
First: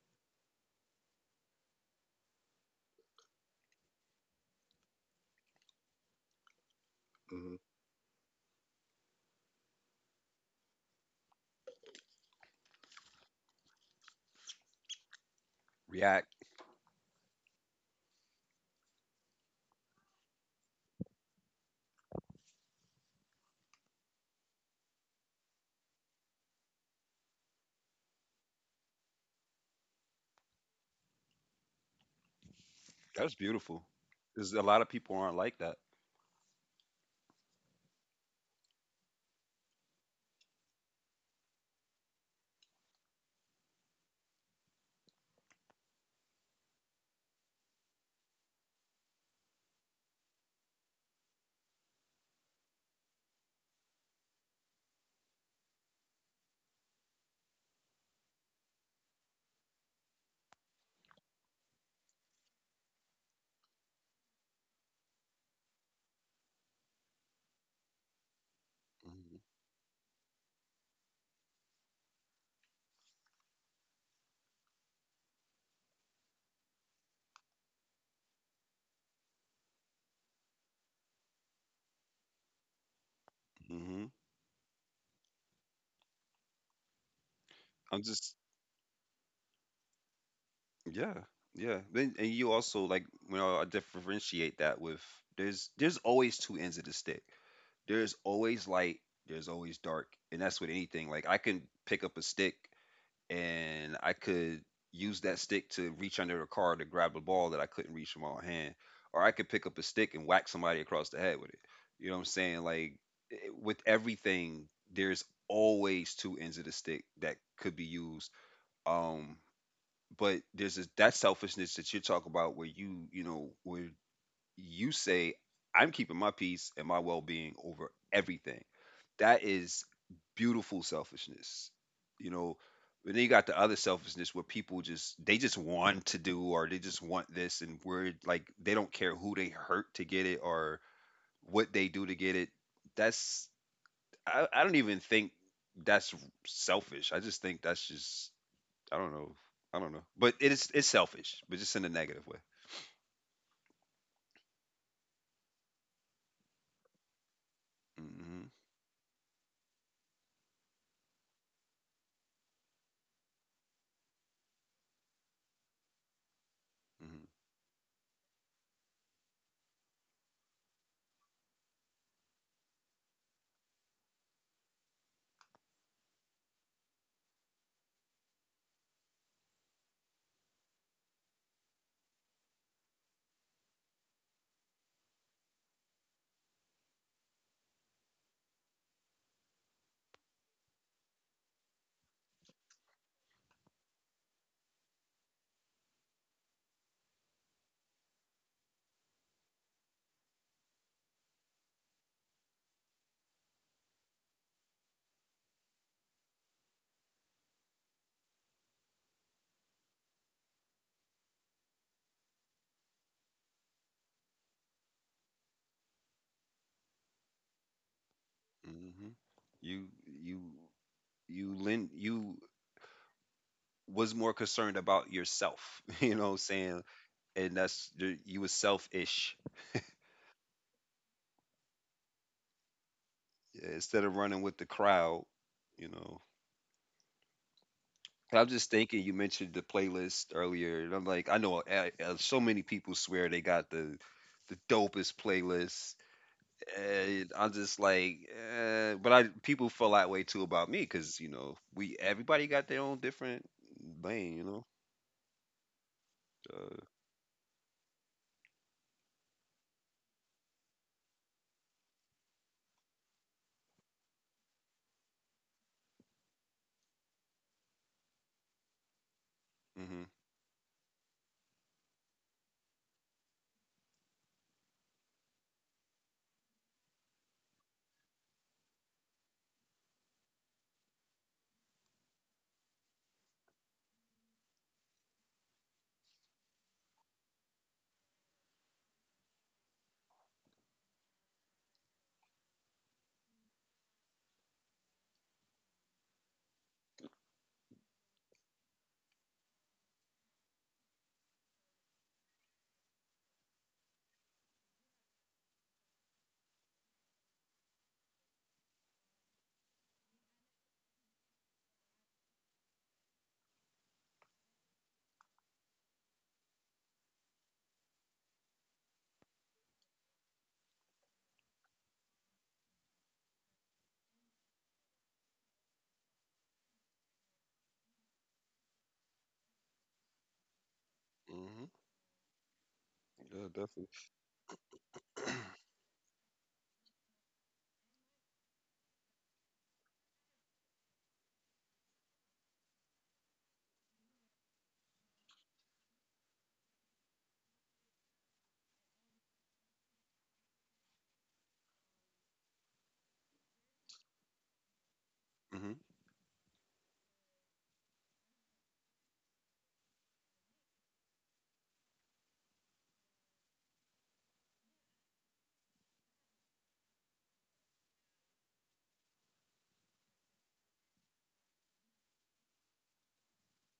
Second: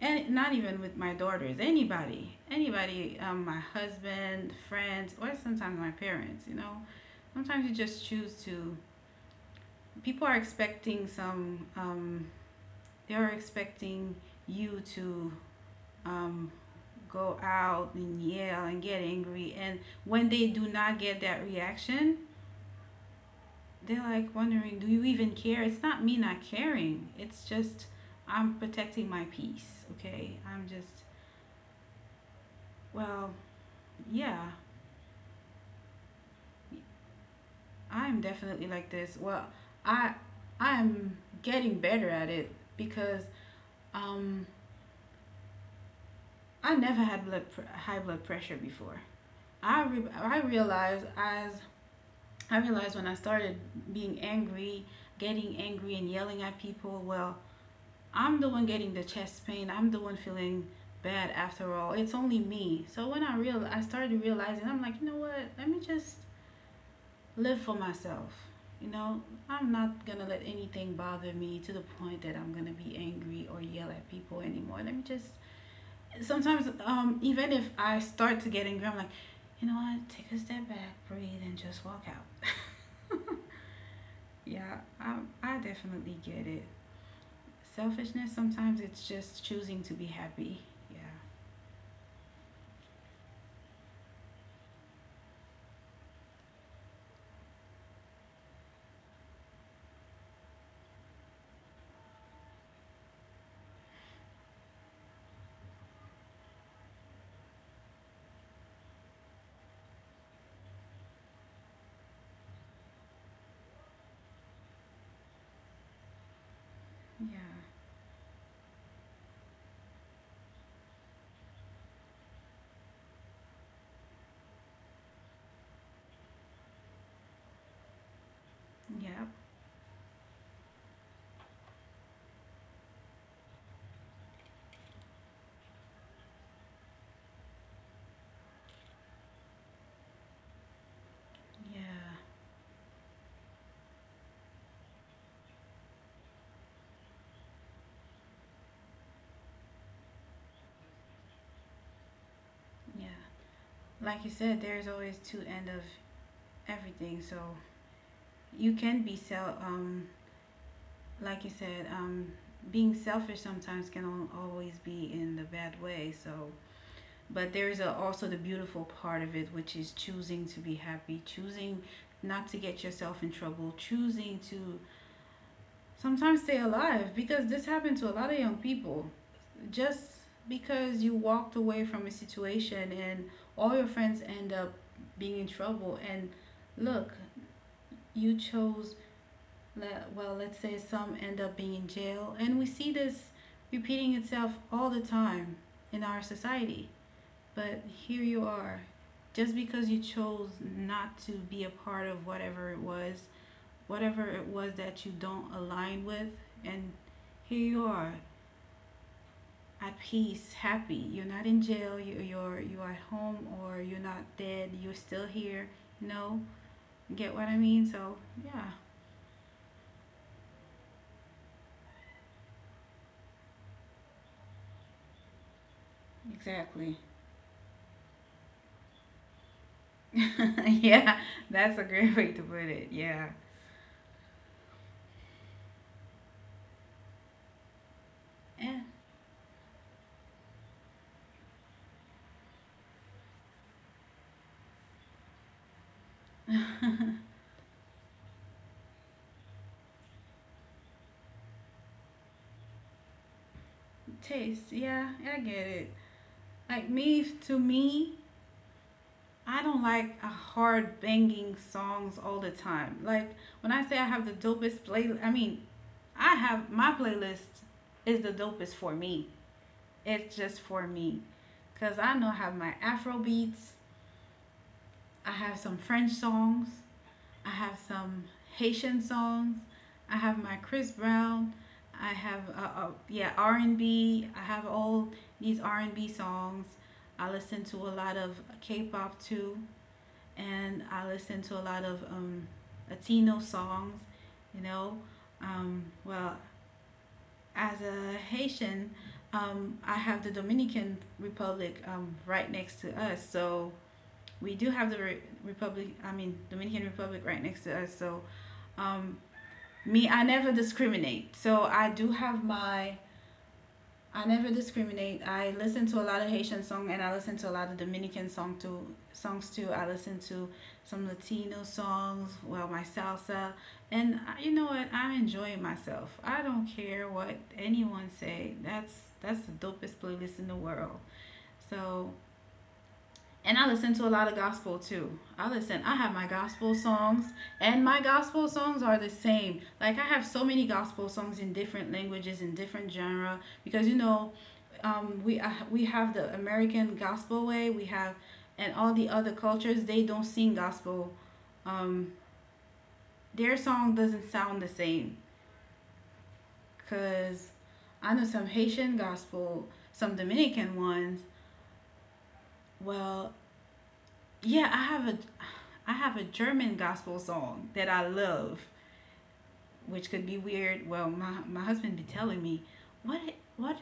and not even with my daughters, anybody, my husband, friends, or sometimes my parents, you know, hmm sometimes you just choose to people are expecting some they are expecting you to React. um, go out and yell and get angry, and when they do not get that reaction, they're like wondering, do you even care? It's not me not caring. It's just I'm protecting my peace, okay? Well, That's beautiful. yeah. Because a lot of people aren't like that. I'm definitely like this. I I'm getting better at it because um I never had high blood pressure before. I re- I realized as I realized when I started being angry, getting angry and yelling at people, well, I'm the one getting the chest pain. I'm the one feeling bad after all. It's only me. So when I started realizing, I'm like, you know what? Let me just live for myself. You know, I'm not gonna let anything bother me to the point that I'm gonna be angry or yell at people anymore. Let me just sometimes even if I start to get angry, I'm like, you know what, take a step back, breathe, and just walk out. hmm hmm Yeah, I I definitely get it. I'm Selfishness just sometimes it's just choosing to be happy. Yeah. Yeah, yeah. Then and you also like I differentiate that with there's always two ends of the stick. There's always light. There's always dark, and that's with anything. Like I can pick up a stick and I could use that stick to reach under the car to grab a ball that I couldn't reach from my hand, or I could pick up a stick and whack somebody across the head with it. You know what I'm saying? Like eh, with everything, there's always two ends of the stick Yeah. that could be used. Um, but there's this, that selfishness that you talk about where you know where you say, I'm keeping my peace and my well-being over everything. Yep. That is beautiful selfishness you know and then you got the other selfishness where people just they just want to do or they just want this, and we're like they don't care who they hurt to get it or what they do to Yeah. get it. That's I don't even think that's selfish. I just think that's just, I don't know. I don't know. But it's selfish, but just in a negative way. Yeah. Like you said, there's always two end of everything. So hmm you can be self. Like you said, being selfish sometimes can always be in the bad way. So, hmm but there is a, also the beautiful part of it, which is choosing to be happy, choosing not to get yourself in trouble, choosing to sometimes stay alive because this happened to a lot of young people. Just because you walked away from a situation and all your friends end up being in trouble, and look, you chose, well, let's say some end up being in jail, and we see this repeating itself all the time in our society. But here you are, just because you chose not to be a part of whatever it was that you don't align with, and here you are at peace, happy, you're not in jail, you're at home, or you're not dead, you're still here. No, you know, get what I mean? So yeah, hmm You you you was more concerned about yourself. <laughs> You know what I'm saying? exactly. And that's you was selfish. <laughs> Yeah, that's a great <laughs> way to put it. Yeah, Yeah, instead of running with the crowd. You know. And I'm just and thinking. You mentioned the playlist earlier, and I'm like, I know so many people swear they got the dopest playlist, and I'm just like, eh. but I people feel that way too about me because you know we everybody got their own different lane. taste, yeah, I get it. Uh, Like me to me, I don't like a hard banging songs all the time. Like, when I say I have the dopest playlist, I mean I have my playlist is the dopest for me. hmm, It's just for me. Cause I know I have my Afro beats, I have some French songs, I have some Haitian songs, I have my Chris Brown, I have yeah R and B. I have all these R and B songs. I listen to a lot of K-pop too, and I listen to a lot of Latino songs. You know, um, well as a Haitian, I have the Dominican Republic right next to us. So we do have the re- Republic, I mean, Dominican Republic right next to us. So um, I never discriminate. So I do have my I never discriminate. I listen to a lot of Haitian song and I listen to a lot of Dominican songs too. I listen to some Latino songs, well, my salsa. And you know what? I'm enjoying myself. I don't care what anyone say. That's the dopest playlist in the world. hmm. So and I Yeah, listen to a lot of gospel too. definitely. I have my gospel songs, and my gospel songs are the same. Like, I have so many gospel songs in different languages, in different genre, because we have the American gospel way, we have, and all the other cultures, they don't sing gospel. Um, their song doesn't sound the same, <clears throat> because I know some Haitian gospel, some Dominican ones. Well, yeah, I have a German gospel song that I love, which could be weird. Well, my husband be telling me, "What what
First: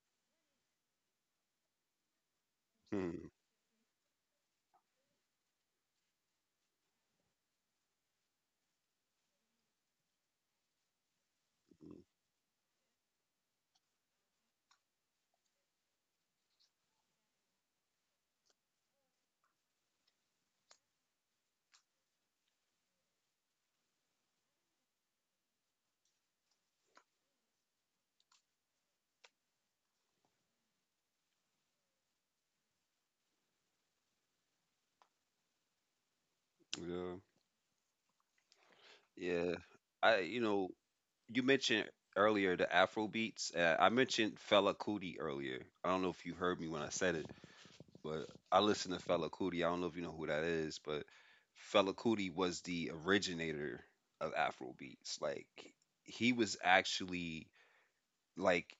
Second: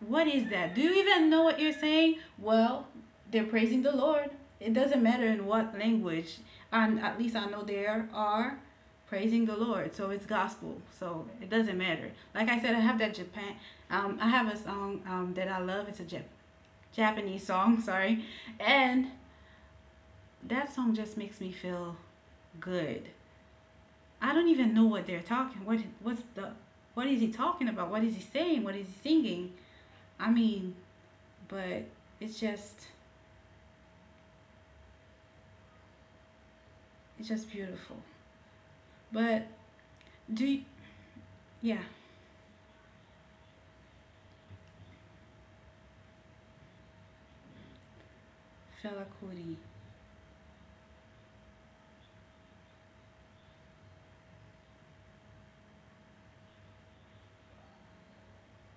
what is that? Do you even know what you're saying?" Well, Hmm, they're praising the Lord. It doesn't matter in what language. And at least I know they are praising the Lord. So it's gospel. So it doesn't matter. Like I said, I have that Japan. I have a song that I love. It's a Japanese song. <laughs> Sorry, and that song just makes me feel good. I don't even know what they're talking. What what's the What is he talking about? What is he saying? What is he singing? I mean, but it's just hmm. Yeah, it's just beautiful. But yeah. I you do you, know You yeah, mentioned earlier the Afro beats. I mentioned Fela Kuti earlier. I don't know if you heard me when I said it, but I listen to Fela Fella Kuti. Kuti. I don't know if you know who that is, but Fella Kuti was the originator of Afro beats. Like he was actually, like,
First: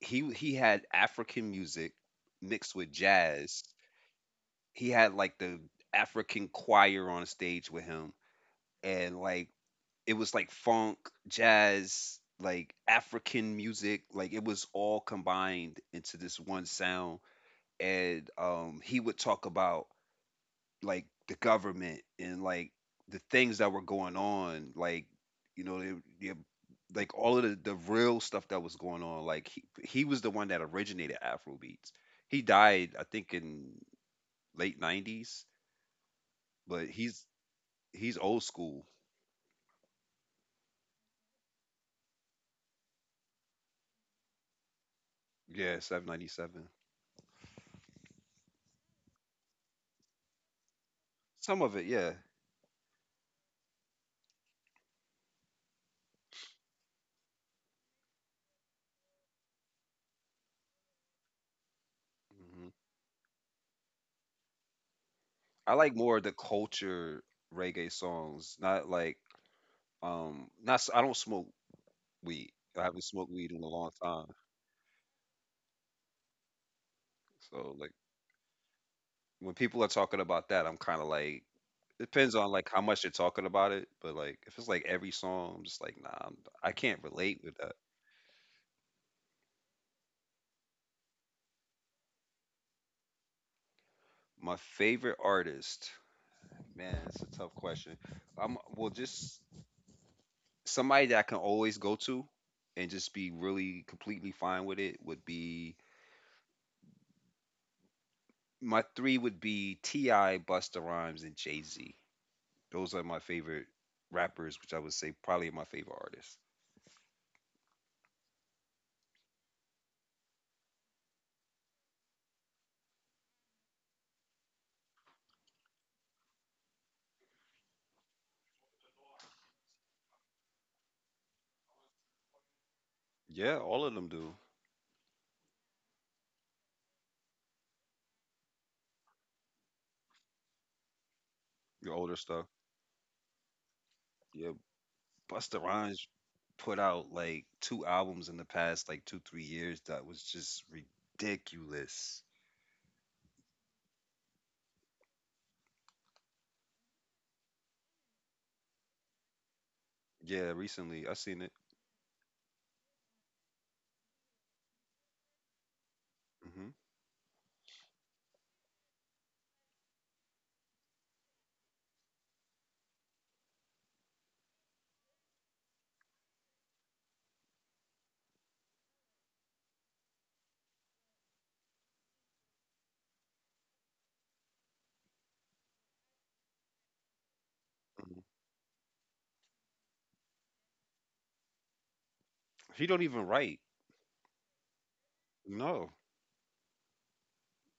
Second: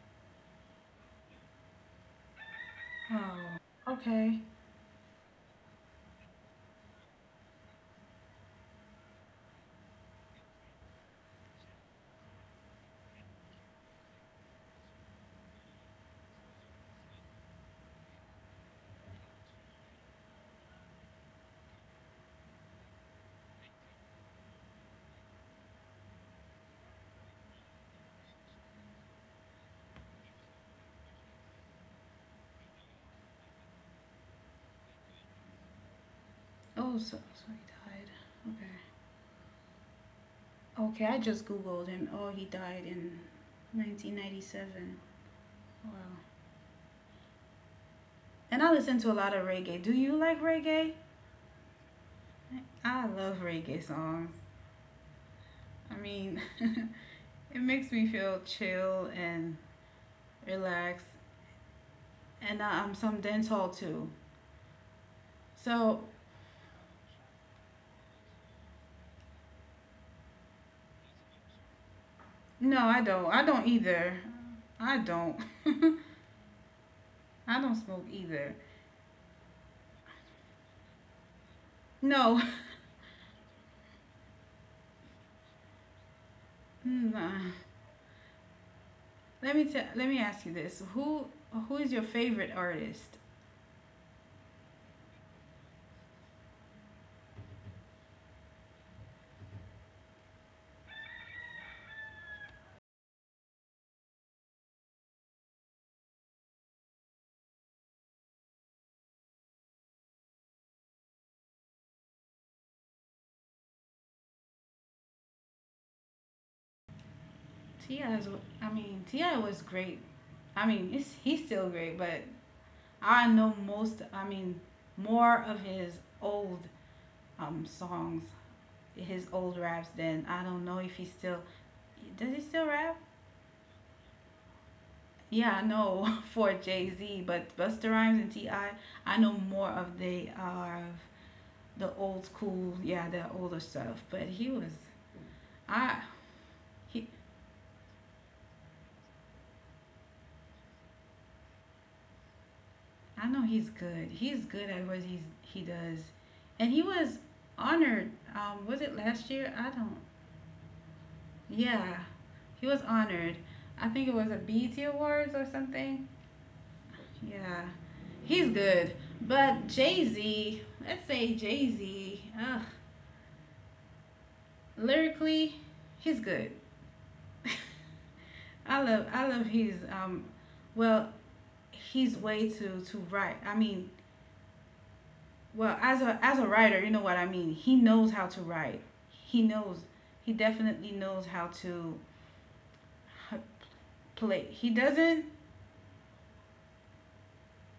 he had African music mixed with Oh, jazz. okay. He had like the African choir on stage with him, and like it was like funk, jazz, like African music. Like it was all combined into this one sound. And he would talk about like the government and like the things that were going on, like, you know, they, like all of the real stuff that was going on. Like he was the one that originated Afrobeats. He died, I think, in late '90s, but Oh, so he's so he died. he's old Okay. school. Okay, I just googled him. Oh, he died in 1997. Yeah, Wow. 797. And I listen to a lot of reggae. Do you like reggae? Some of it, yeah. I love reggae songs. I mean, <laughs> it makes me feel chill and relaxed, and hmm I, am some dental too. I So like more of the culture reggae songs, not like not. I don't smoke weed. no, I I haven't don't. smoked I weed don't in a long either. time, I don't. I don't so like, smoke either. when people are talking about that, I'm kind of like, No, depends on like how much they're talking about it. But like, if it's like every song, I'm just like, nah, I <laughs> can't nah. relate with that. Let me tell. Let me ask you this: Who is your favorite artist? My favorite artist, man, it's a tough question. I'm, well, just somebody that I can always go to and just be really completely fine with it would be, my three would be T.I., Busta Rhymes, and Jay Z. Those are my favorite rappers, which I would say probably my favorite artists. T I. I mean, Ti was great. I mean, he's still great, but I know most. I mean, more of his old songs, his old raps. Than I don't know if he's still. Does he still rap? Yeah, all of them do. Yeah, I know <laughs> for Jay Z, but Busta Rhymes and T I know more of the Your older old stuff. school, yeah, the older stuff. But he Yeah, was, Busta I Rhymes put he, out like two albums in the past like two three years that was just ridiculous. I know he's good. He's good at what he does, and he was honored. Was it last year? I don't. Yeah, recently I seen it. Yeah, he was honored. I think it was a BET Awards or something. hmm Yeah, he's good. But Jay Z, let's say Jay Z. Ugh, lyrically, he's good. <laughs> I love his well his way to write. I mean, well, as a writer, you know what I mean. He knows hmm how to write. He knows. He definitely knows how to He don't even write. play. He doesn't No,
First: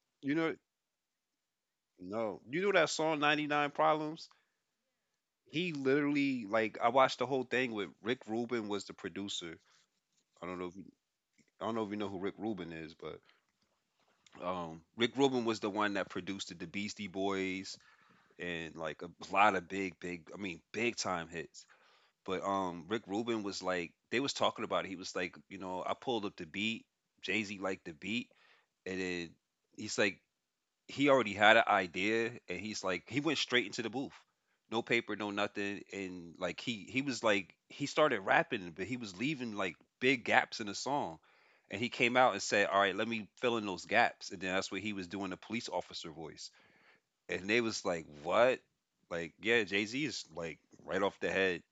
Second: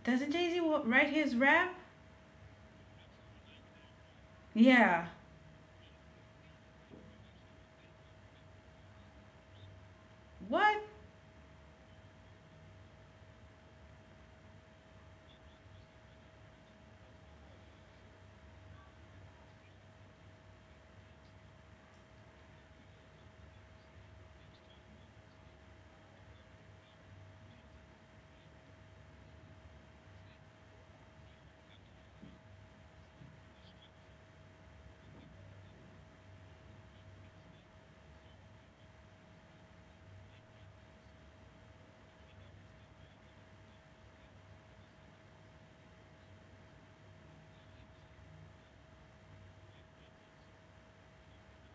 doesn't you Jay know, Z write his rap? no, you know that song 99 problems. Yeah. He literally, like, I watched the whole thing with Rick Rubin was the producer. I don't know if What? you, I don't know if you know who Rick Rubin is, but Rick Rubin was the one that produced the Beastie Boys and like a lot of big, big, I mean, big time hits. But Rick Rubin was like, they was talking about it. He was like, you know, I pulled up the beat. Jay Z liked the beat, and then he's like, he already had an idea, and he's like, he went straight into the booth, no paper, no nothing, and like he was like, he started rapping, but he was leaving like big gaps in the song, and he came out and said, all right, let me fill in those gaps, and then that's what he was doing the police officer voice, and they was like, what? Like, yeah, Jay Z is like right off the head,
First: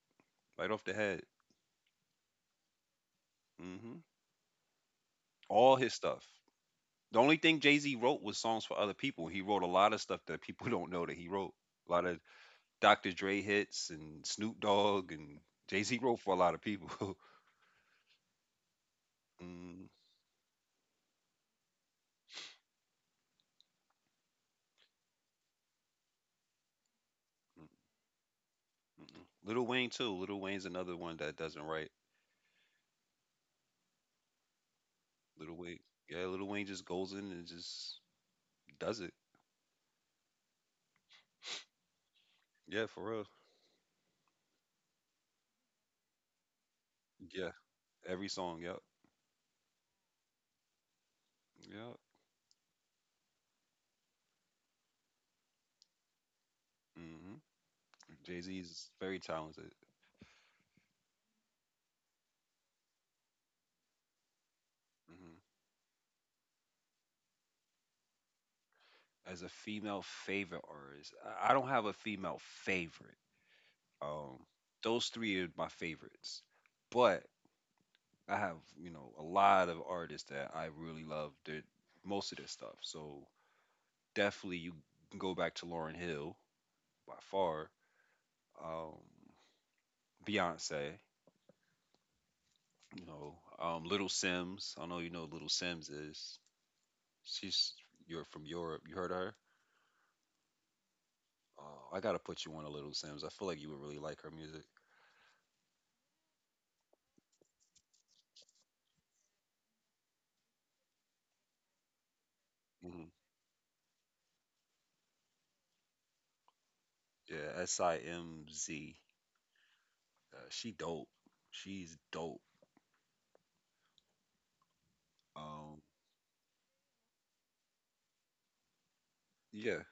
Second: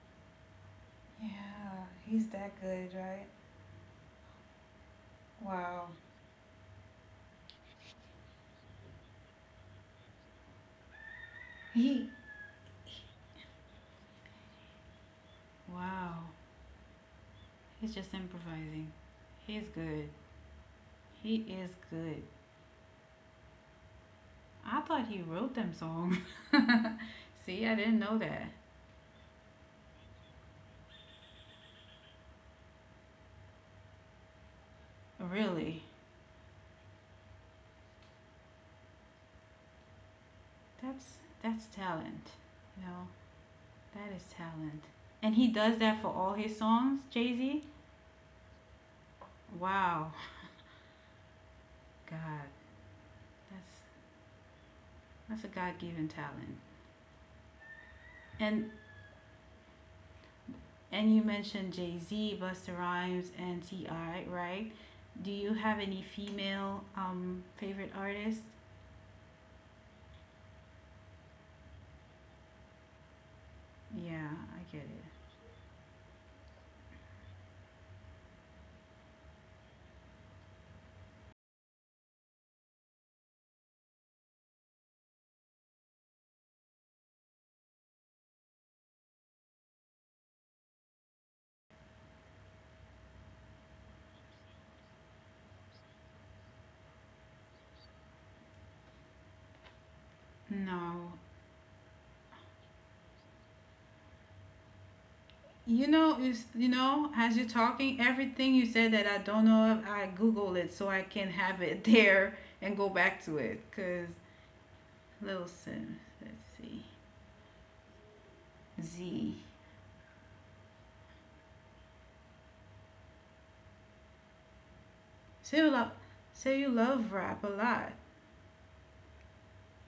right off the head. Yeah, he's that good, right? hmm all Wow. his stuff. The only thing Jay Z wrote was songs for other people. He wrote a lot of stuff that people <laughs> don't know that he wrote. A lot He of Dr. Dre hits and Snoop Dogg and Jay Z <laughs> Wow, wrote for a lot of people. <laughs> he's just improvising. mm, He's mm, good. He is good. I thought he wrote them songs. <laughs> See, mm. I didn't know that. Little Wayne too. Little Wayne's another one that doesn't write. Little Wayne, Really, yeah, Little Wayne just goes in and just does it. that's that's talent. You Yeah, for know, real. that is talent. And he does that for all his songs, Jay Yeah, Z. every song. Yep, Wow, yep. God, that's that's a God given talent. hmm Jay Z And is very talented. and you mentioned Jay Z, Busta Rhymes, and Ti, right? Do hmm you have any female favorite artists? As a female favorite artist, I don't have a female favorite. Yeah, Um, I get it. those three are my favorites, but I have, you know, a lot of artists that I really love. Their, most of their stuff. So definitely you can go back to Lauren Hill by far. Um, Beyonce, you know, Little Sims. I know you know who Little Sims is. She's You're from Europe. You heard of her? No. I gotta put you on a Little Sims. I feel like you would really like her music. As you're talking, everything you said that I don't know of, I Google it so I can have it <laughs> there and go Hmm. back to it. Cause Lil, let's see, Yeah, Simz. Z. She dope. She's dope. So you Um, love, so you love rap a lot. yeah,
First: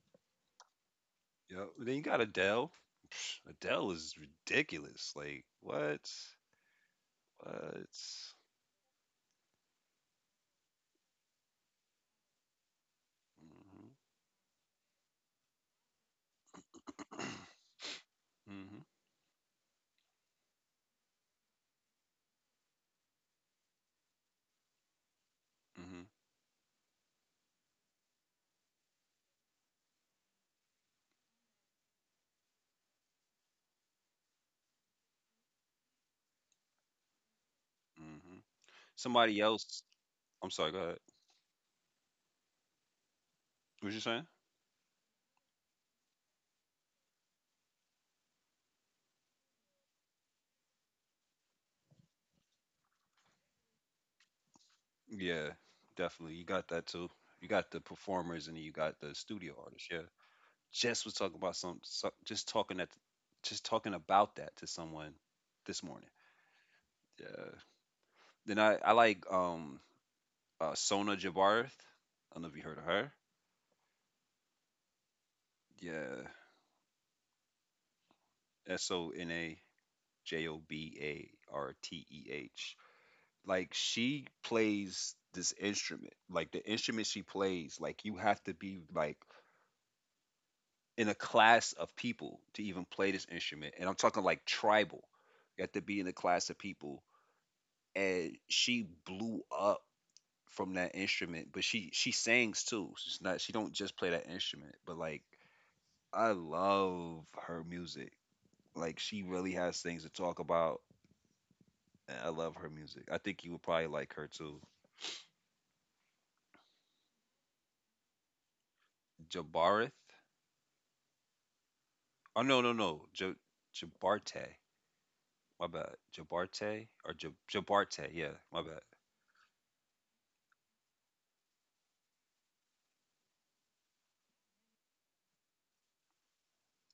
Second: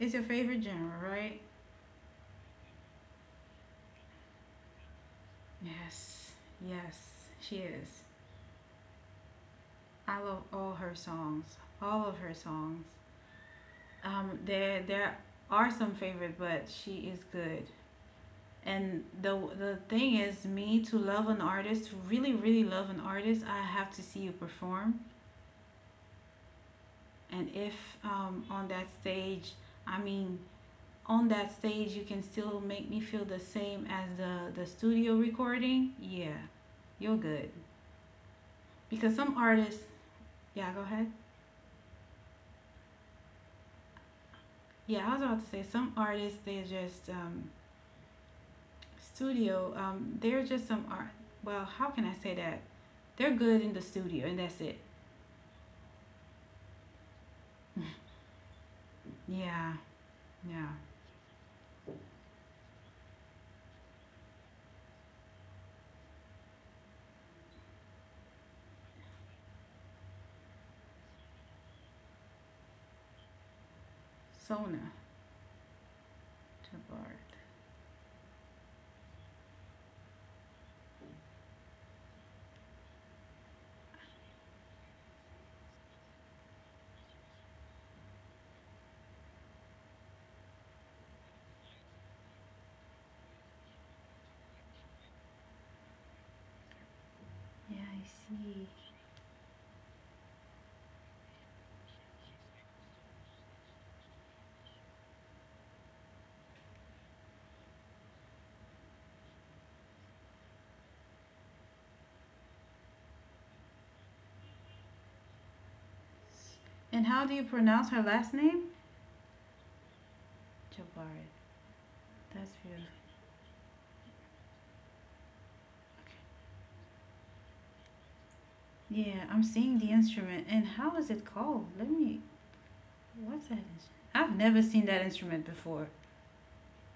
It's your favorite genre, right? you know, then you got Adele. Psh, Adele is ridiculous. Like, what? Yes, What? yes, she hmm is. I love all her songs, all of her songs. There are some favorite, but she is good. <clears throat> hmm And the thing is, me to love an artist, to really really love an artist, I have to see you perform. hmm And if on that stage, I mean, on that stage, you can still make me feel the same as the studio recording. Yeah, you're good. hmm Because some Somebody artists, else. I'm yeah, sorry. Go go ahead. ahead. What you saying? Yeah, I was about to say some artists, they're just studio. They're just some art. Well, how can I say that? They're good in the studio, and that's it. Yeah, definitely. You got that too. You got the performers and you got the studio Yeah, artists. Yeah. yeah. Just was talking about some. So, just talking at. Just talking about that to someone this morning. Yeah. Then I like Sona Jabarth. I don't know if you heard of her. Sona. Yeah. Jabardis. Sona Jobarteh. Like she plays this instrument, like the instrument she plays, like you have to be like in a class of people to even play this instrument. And I'm talking like tribal. You have to be in a class of people. And she blew up from that instrument, but she sings too. She don't just play that instrument, but, like, I love her music. Like she really has things to talk about. I love her music. I think you would probably like her too. And how do you pronounce her last name? Jabarith. Jabard. Oh, That's no, no, beautiful. no. J. Jabarte. My bad. Okay. Jabarte or Jabarte. Yeah, my bad. Yeah, I'm seeing the instrument. And how is it called? Let me. What's that instrument? I've never seen that instrument before.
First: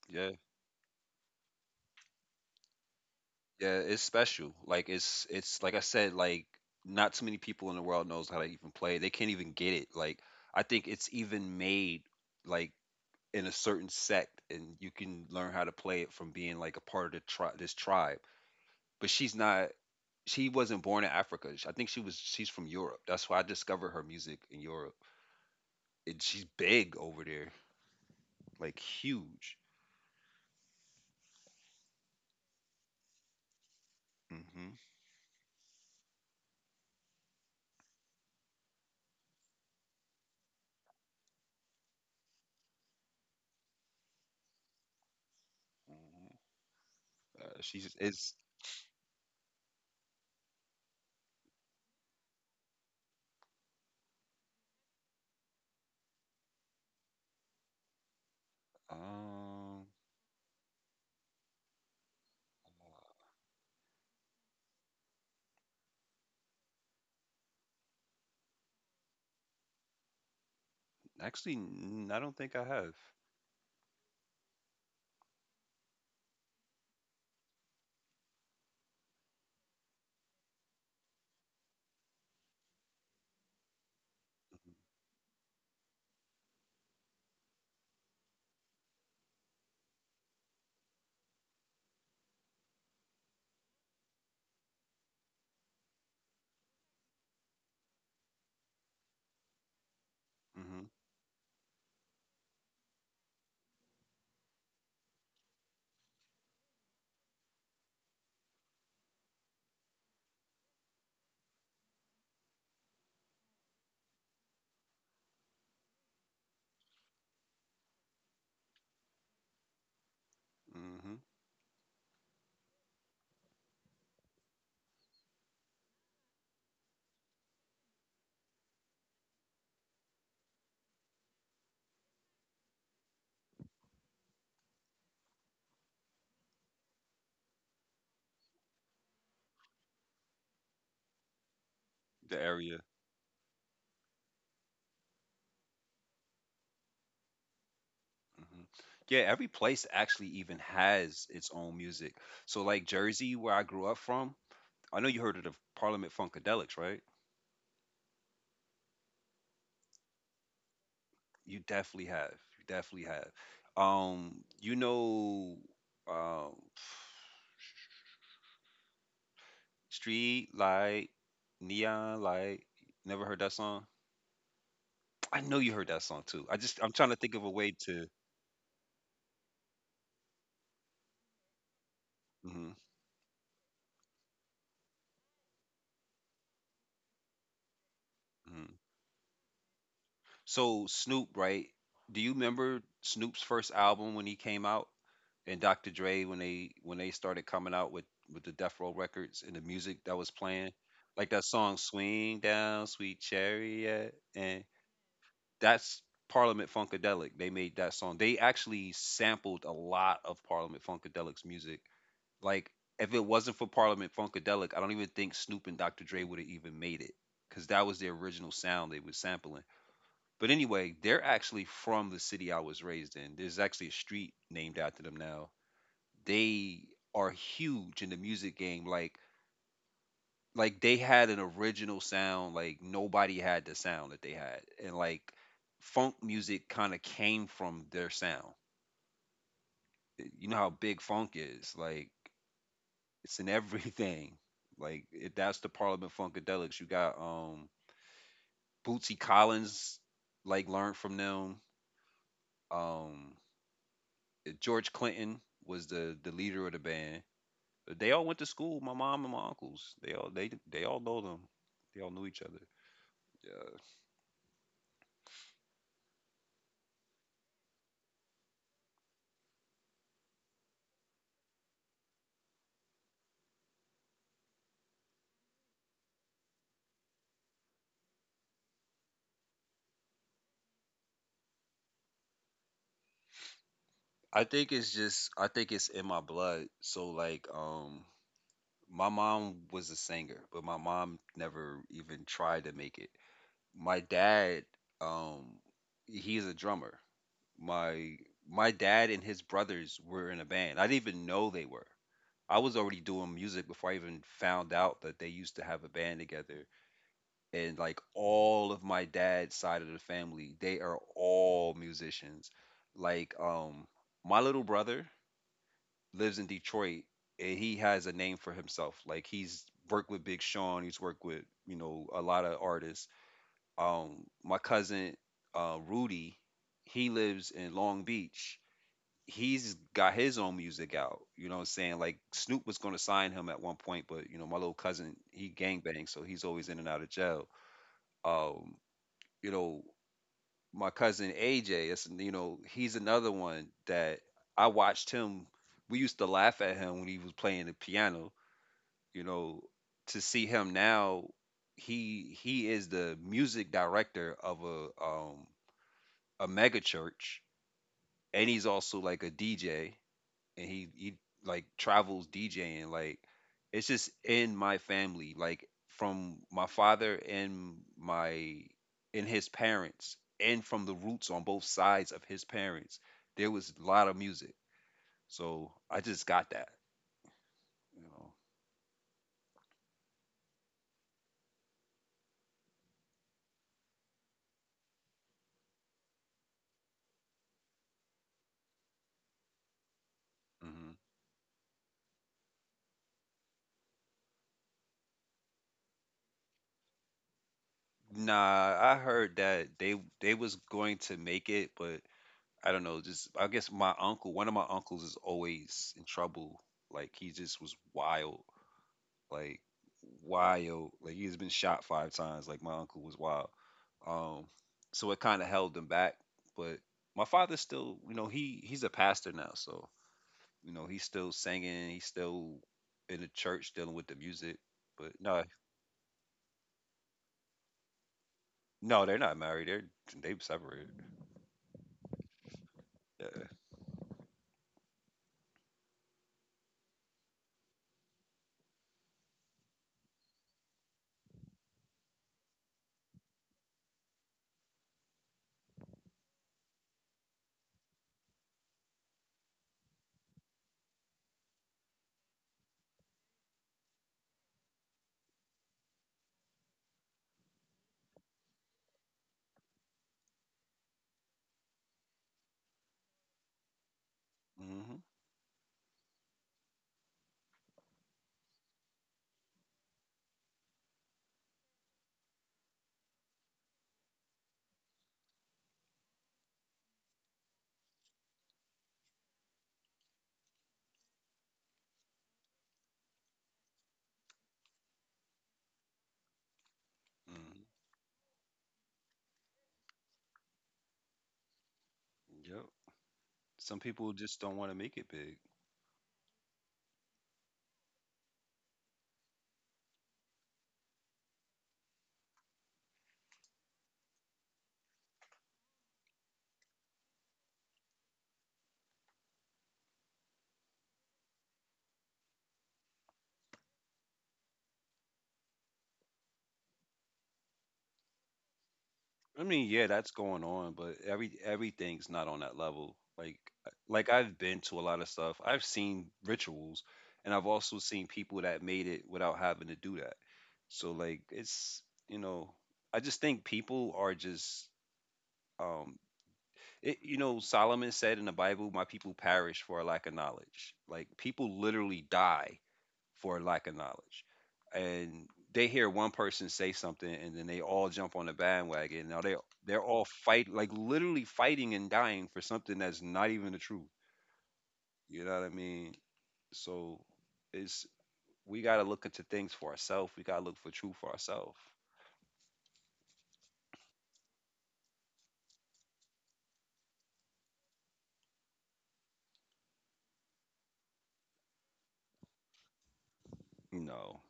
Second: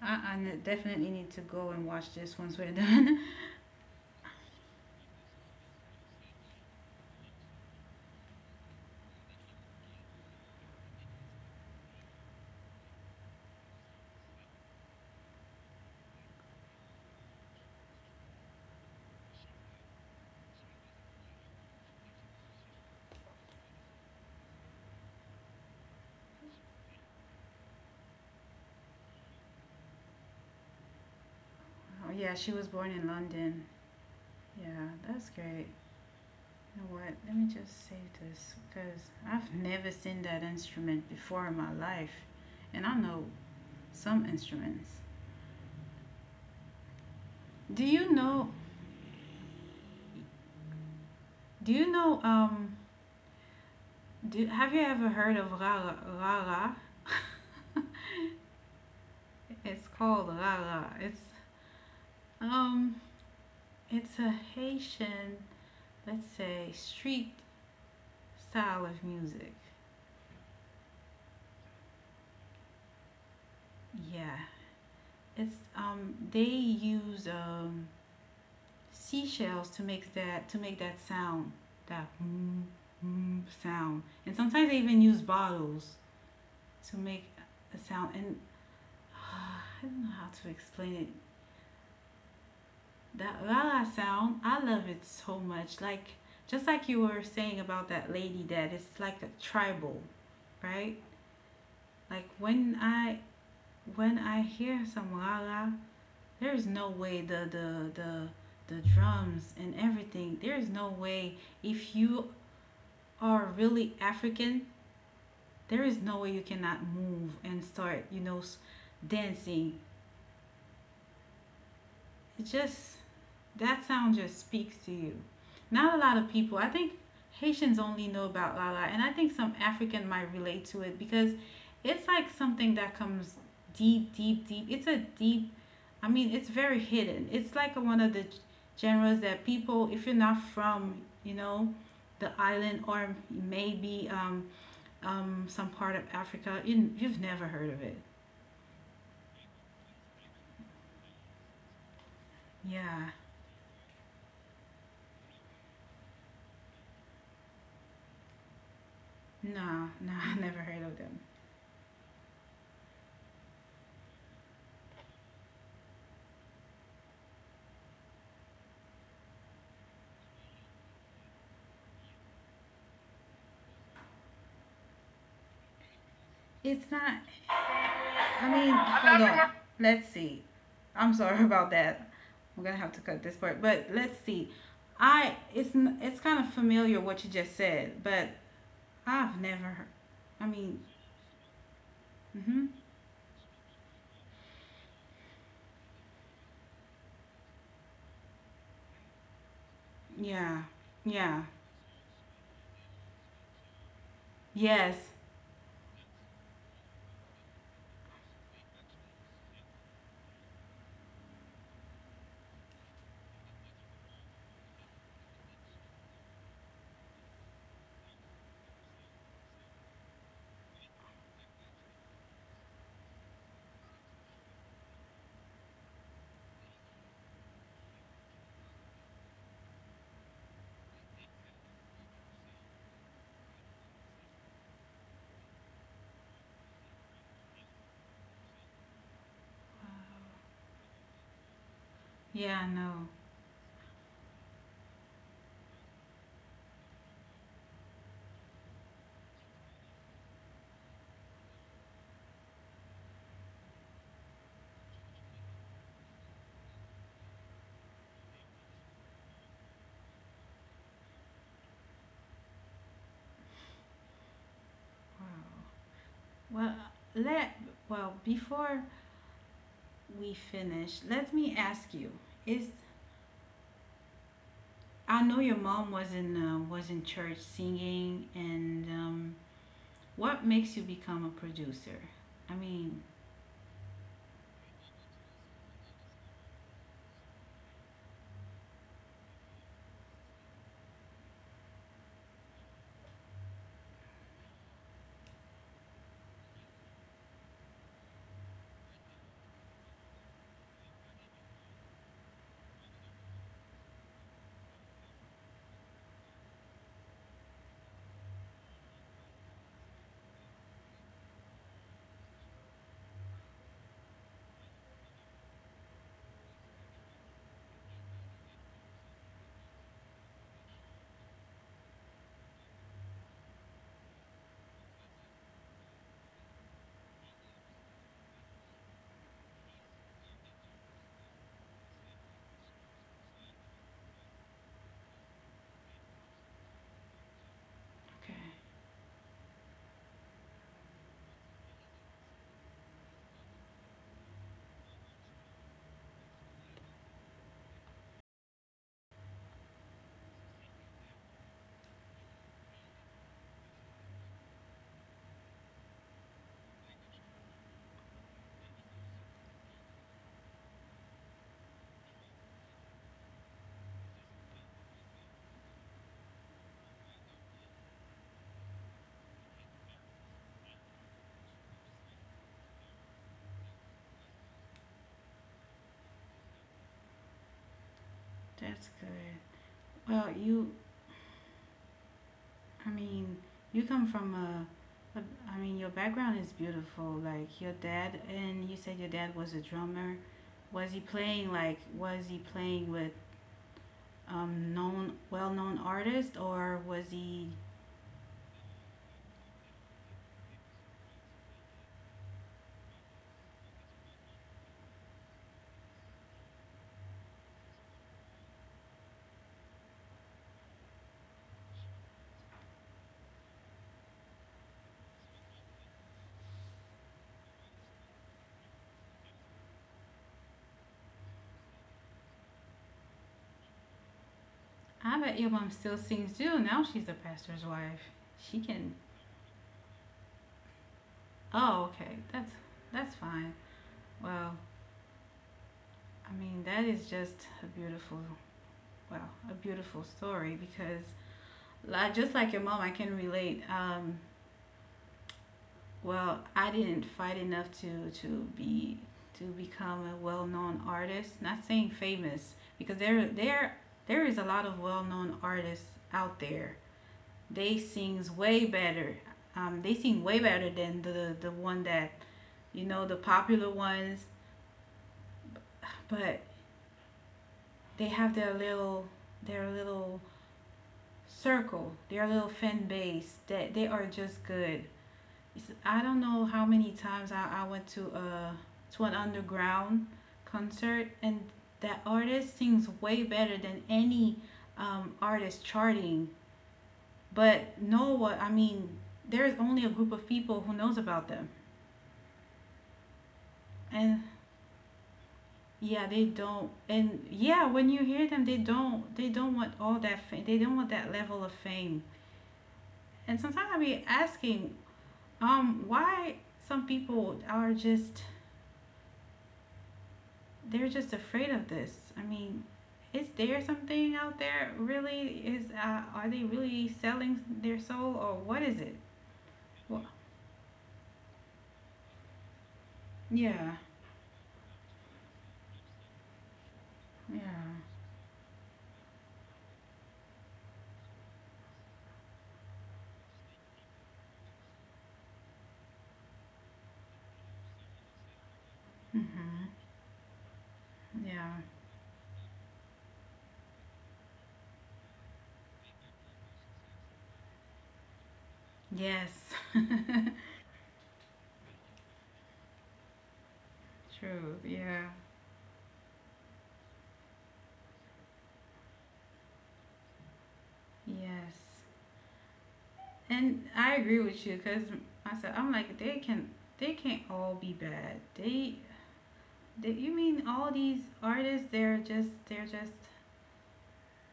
I, Yeah, I definitely need to go and watch this once we're done. yeah. It's special. Like it's like I said. Like not too many people in the world knows how to even play. They can't even get it. Like I think it's even made like in a certain sect, and you can learn how to play it from being like a part of this tribe. But she wasn't born in Africa. I think she's from Europe. That's why I discovered her music in Europe. And she's big over there, like huge. <laughs> Oh, yeah, she was born in London. Yeah, hmm that's great. You know what? Let me just save this because I've never seen that instrument before in my life, and I know some instruments. Uh, Do she's you is know? Do you know have you ever heard of rara? um It's called rara. Um, it's a Haitian, let's say, street style of music. actually, I don't think I have. Yeah, it's they use seashells to make that sound, that mm, mm sound, and sometimes they even use bottles to make a sound. And <sighs> I don't know how to explain it. That la la sound, I love it so much. Like just like you were saying about that lady that it's like a tribal, hmm right? Like when I hear some la la, there's no way the drums and everything. There's no way if you are really African, there is no way you cannot move and start, dancing. hmm It just. That sound just speaks to you. Not a lot of people. I think Haitians only know about la la, and I think some African might relate to it because it's like something that comes deep, deep, deep. It's a deep. I mean, it's very hidden. It's like one of the genres that people, if you're not from, the The island, area. or maybe some part of Africa, you've never heard of it. Hmm. Yeah, every place actually even has its own music. So like Yeah, Jersey, where I grew up from, I know you heard of the Parliament Funkadelics, right? no, <laughs> no, I never heard of them. You definitely have. You definitely have. You know, um, Street Light, Neon Light. Never heard that song? I know you heard that song too. It's I'm trying to not think of a way to. I mean, hold on. Let's see. I'm sorry <laughs> about that. I'm hmm gonna have to cut this part, but let's see. I it's kind of familiar what you just said, but hmm I've never. Heard- I mean, So Snoop, right? Do you hmm, remember Snoop's first album when he came out, and Dr. Dre, when they started coming out with the Death Row records and the music that was yeah, playing, like yeah, that song "Swing Down, Sweet Chariot," and yes, that's Parliament Funkadelic. They made that song. They actually sampled a lot of Parliament Funkadelic's music. Like, if it wasn't for Parliament Funkadelic, I don't even think Snoop and Dr. Dre would have even made it, because that was their original sound they was sampling. But anyway, they're actually from the city I was raised in. There's actually a street named after them now. They are huge in the music game. Like, they had an original sound, like nobody had the sound that they had, and like funk music kind of came from their sound. wow, You know how big funk is? Like yeah, no. it's in <laughs> everything. Like it, that's the Parliament Funkadelics. You got Bootsy Collins, like, learned from them. um George Clinton was the leader of the band. They all went to school. My mom and my uncles, they all they all know them. They all knew each other. Yeah. Wow. Well, let well, before we finish, let me ask you: Is I know your mom was in church singing, and what makes you become a producer? I mean, I think it's just, I think it's in my blood. So like my mom was a singer, but my mom never even tried to make it. My dad, um he's a drummer. My my dad and his brothers were in a band. I didn't even know they were. I was already doing music before I even found out that they used to have a band together. And like all of my dad's side of the family, they are all musicians. Like, my little brother lives in Detroit, and he has a name for himself. Like, he's worked with Big Sean, he's worked with, you know, a lot of artists. Um, my cousin Rudy, he lives in Long Beach. He's got his own music out. You know what I'm saying? Like, Snoop was gonna sign him at one point, but you know, my little cousin, he gang banged, so he's always in and out of jail. okay, Um, you know, my cousin AJ is, you know, he's another one that I watched him. We used to laugh at him when he was playing the piano. You know, to see him now, he is the music director of a mega church, and he's also like a DJ, and he like travels DJing. Like, it's just in my family, like from my father and my and his parents, and from the roots on both sides of his parents. There was a lot of music, so I just got that, you know. that's good. Well, I mean, you come from I mean, your background is beautiful. Like your dad, and you said your dad was a drummer. Hmm. Was he playing with well-known artists, or was he? Nah, I heard that they was going to make it, but I don't know. Just, I guess my uncle, one of my uncles, is always in trouble. Like, he just was wild. Like, wild. Like, he's been shot 5 times. Like, my uncle was wild. Um, so it kind of held him back. But my father's still, you know, he's a pastor now, so you know he's still singing. He's still in the church dealing with the music. But I bet no, your mom still sings too. Now she's a pastor's wife. She can. no, they're not married. They're they've separated. Oh, okay, that's Yeah. fine. Well, I mean, that is just Wow, a beautiful story because just like your mom, I can relate. Well, I didn't fight enough be to become a well-known artist. Not saying famous because there is a lot of well-known artists out there. They sings way better. They sing way better than the one that you know, the popular ones, Mhm. but they have their little circle, their little fan base that they are just good. I don't know how many times I went to an underground concert, and that artist sings way better than any artist charting. Mhm. But no, what I mean, there's only a group of people who knows about them. Yep. Some people And just don't want to make it big. yeah, they don't and yeah, when you hear them, they don't want all that fame. They don't want that level of fame. And sometimes I be asking, why some people are just they're just afraid of this. I mean, is there something out there really? Is Are they really selling their soul, or what is it? I mean, yeah, Well, that's going on, but everything's not on that level. Like yeah, like I've been to a lot of stuff. I've seen rituals, and I've yeah, also seen people that made it without having to do that. So like, it's, you know, I just think people are just, um it, you know, Solomon said in the Bible, my people mm-hmm, perish for a lack of knowledge. Like, yeah, people literally die for a lack of knowledge. And they hear one person say something and then they all jump on the bandwagon. Now yes, they, they're all fight, <laughs> like literally fighting and dying for something that's not even the truth. true, yeah, You know what I mean? So it's, we gotta look into things for ourselves. We gotta look for truth for yes. ourselves. And I agree with you because I said I'm like, they can't all be bad. They you mean all these artists? They're just You know.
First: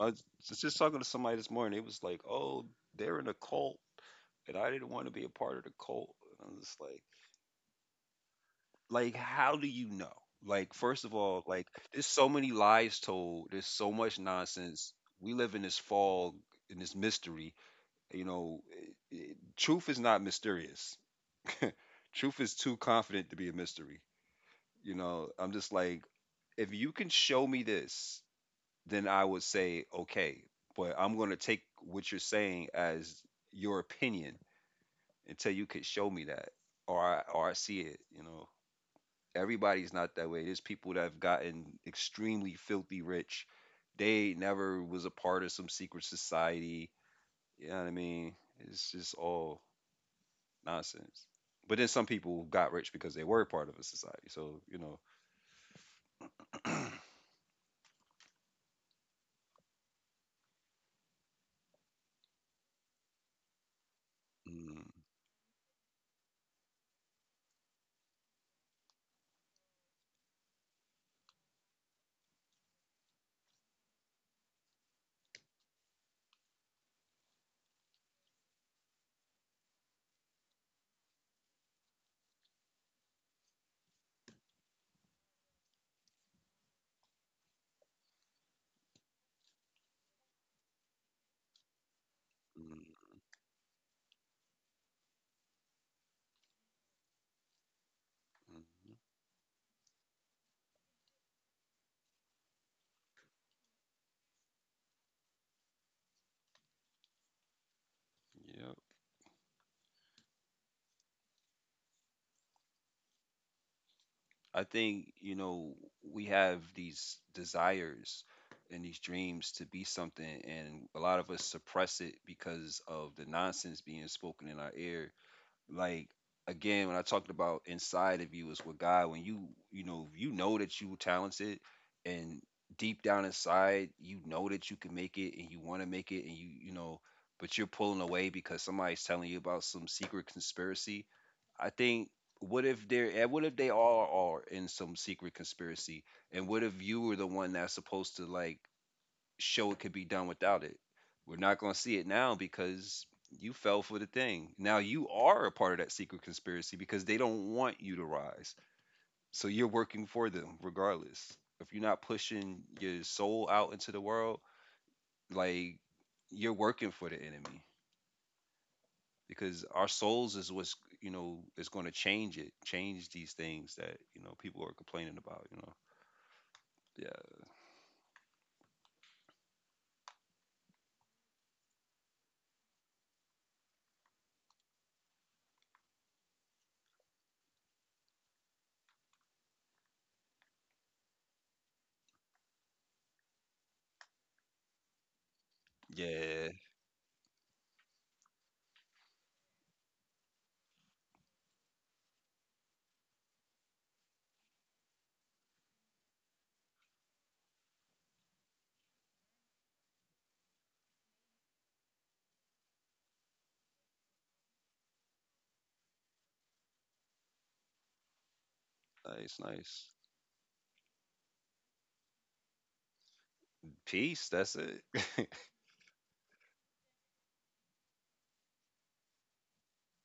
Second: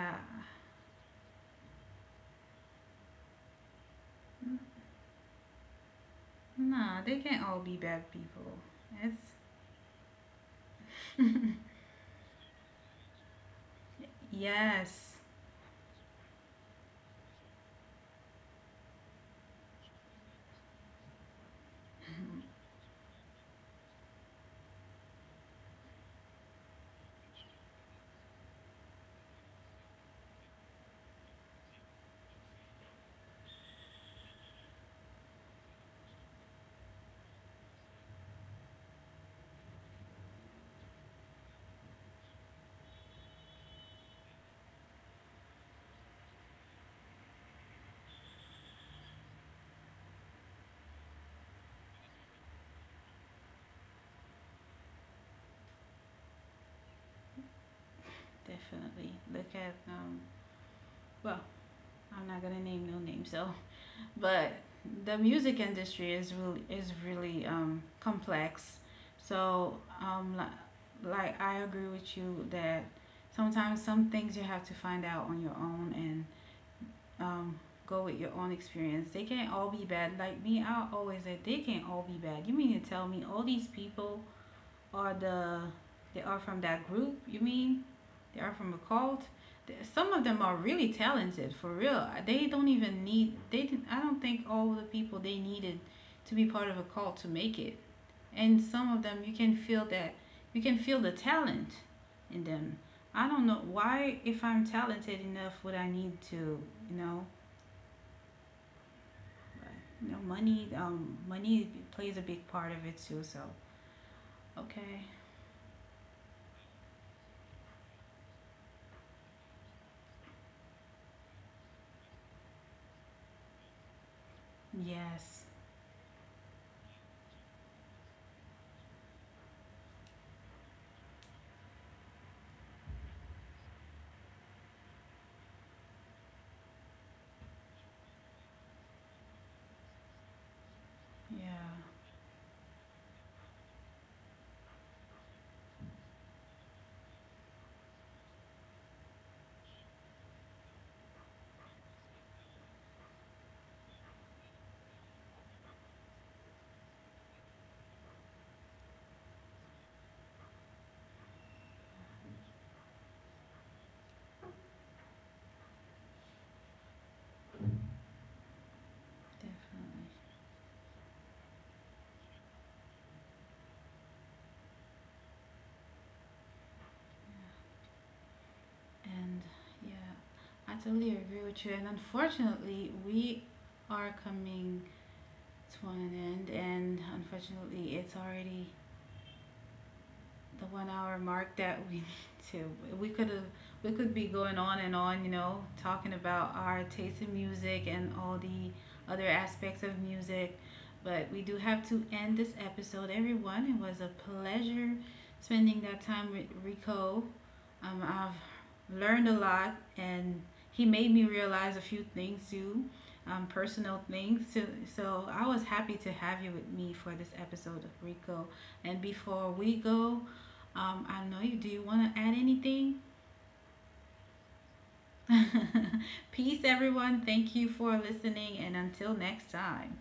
I was just talking to somebody this morning. It was like, oh, they're in a cult, and I didn't want to be a part of the cult. And I'm just Nah, like, they can't all be bad people. like It's how do you know? Like, first of all, like, there's so many lies told, there's so much nonsense. Yes, We live in this fog, in this mystery. You know, it- it- truth is not mysterious. Truth is too confident to be a mystery. You know, I'm just like, if you can show me this, then I would say okay, but I'm going to take what you're saying as your opinion until you could show me that, or I see it. You know, everybody's not that way. There's people that have gotten extremely filthy rich. They never was a part of some secret society. You know what I mean? It's just all nonsense. But then some people got rich because they were part of a society. So, you know. definitely. Look at Well, I'm not gonna name no names. So, but Mm, the music industry is really complex. So like I agree with you that sometimes some things you have to find out on your own, and um go with your own experience. They can't all be bad. Like me, I always said they can't all be bad. You mean to tell me all these people are the they are from that group. You mean they are from a cult? Some of them are really talented for real. They don't even mm, need they. Didn't, I don't think all the people they needed to be part of a cult to make it. And mm, some of them you can feel the talent in them. I don't know why if I'm talented enough would I need to, you know yeah. Money plays a big part of it too. So, I okay, think, you know, we have these desires and these dreams to be something, and a lot of us suppress it because of the nonsense being spoken in our ear. yes, Like, again, when I talked about, inside of you is what God, when you know, you know that you talented, and deep down inside you know that you can make it and you want to make it, and you know, but you're pulling away because somebody's telling you about some secret conspiracy. yeah. I think, what if they're, and what if they all are in some secret conspiracy, and what if you were the one that's supposed to, like, show it could be done without it? We're not going to see it now because you fell for the thing. Now you are a part of that secret conspiracy because they don't want you to rise. So you're working for them regardless. If you're not pushing your soul out into the world, like, you're working for the enemy, Definitely. because our souls is what's, you know, is going to change it, change these things that, you know, people are complaining about, you know. Yeah. And yeah, I totally agree with you. And unfortunately, we are coming to an end. And unfortunately, it's already the 1 hour mark that we <laughs> need to. We could have, we could be going on and on, Yeah. talking Yeah. about our taste in music and all the other aspects of music. But we do have to end this episode, everyone. It was a pleasure spending that time with Rico. I've learned a lot, and he made me realize a few things too, personal things. So I was happy to have you with me for this episode of Rico. And Nice, before we nice. go, I know you. Do you want to add anything? Peace. That's it. <laughs> <laughs> Peace, everyone. Thank you for listening, and until next time.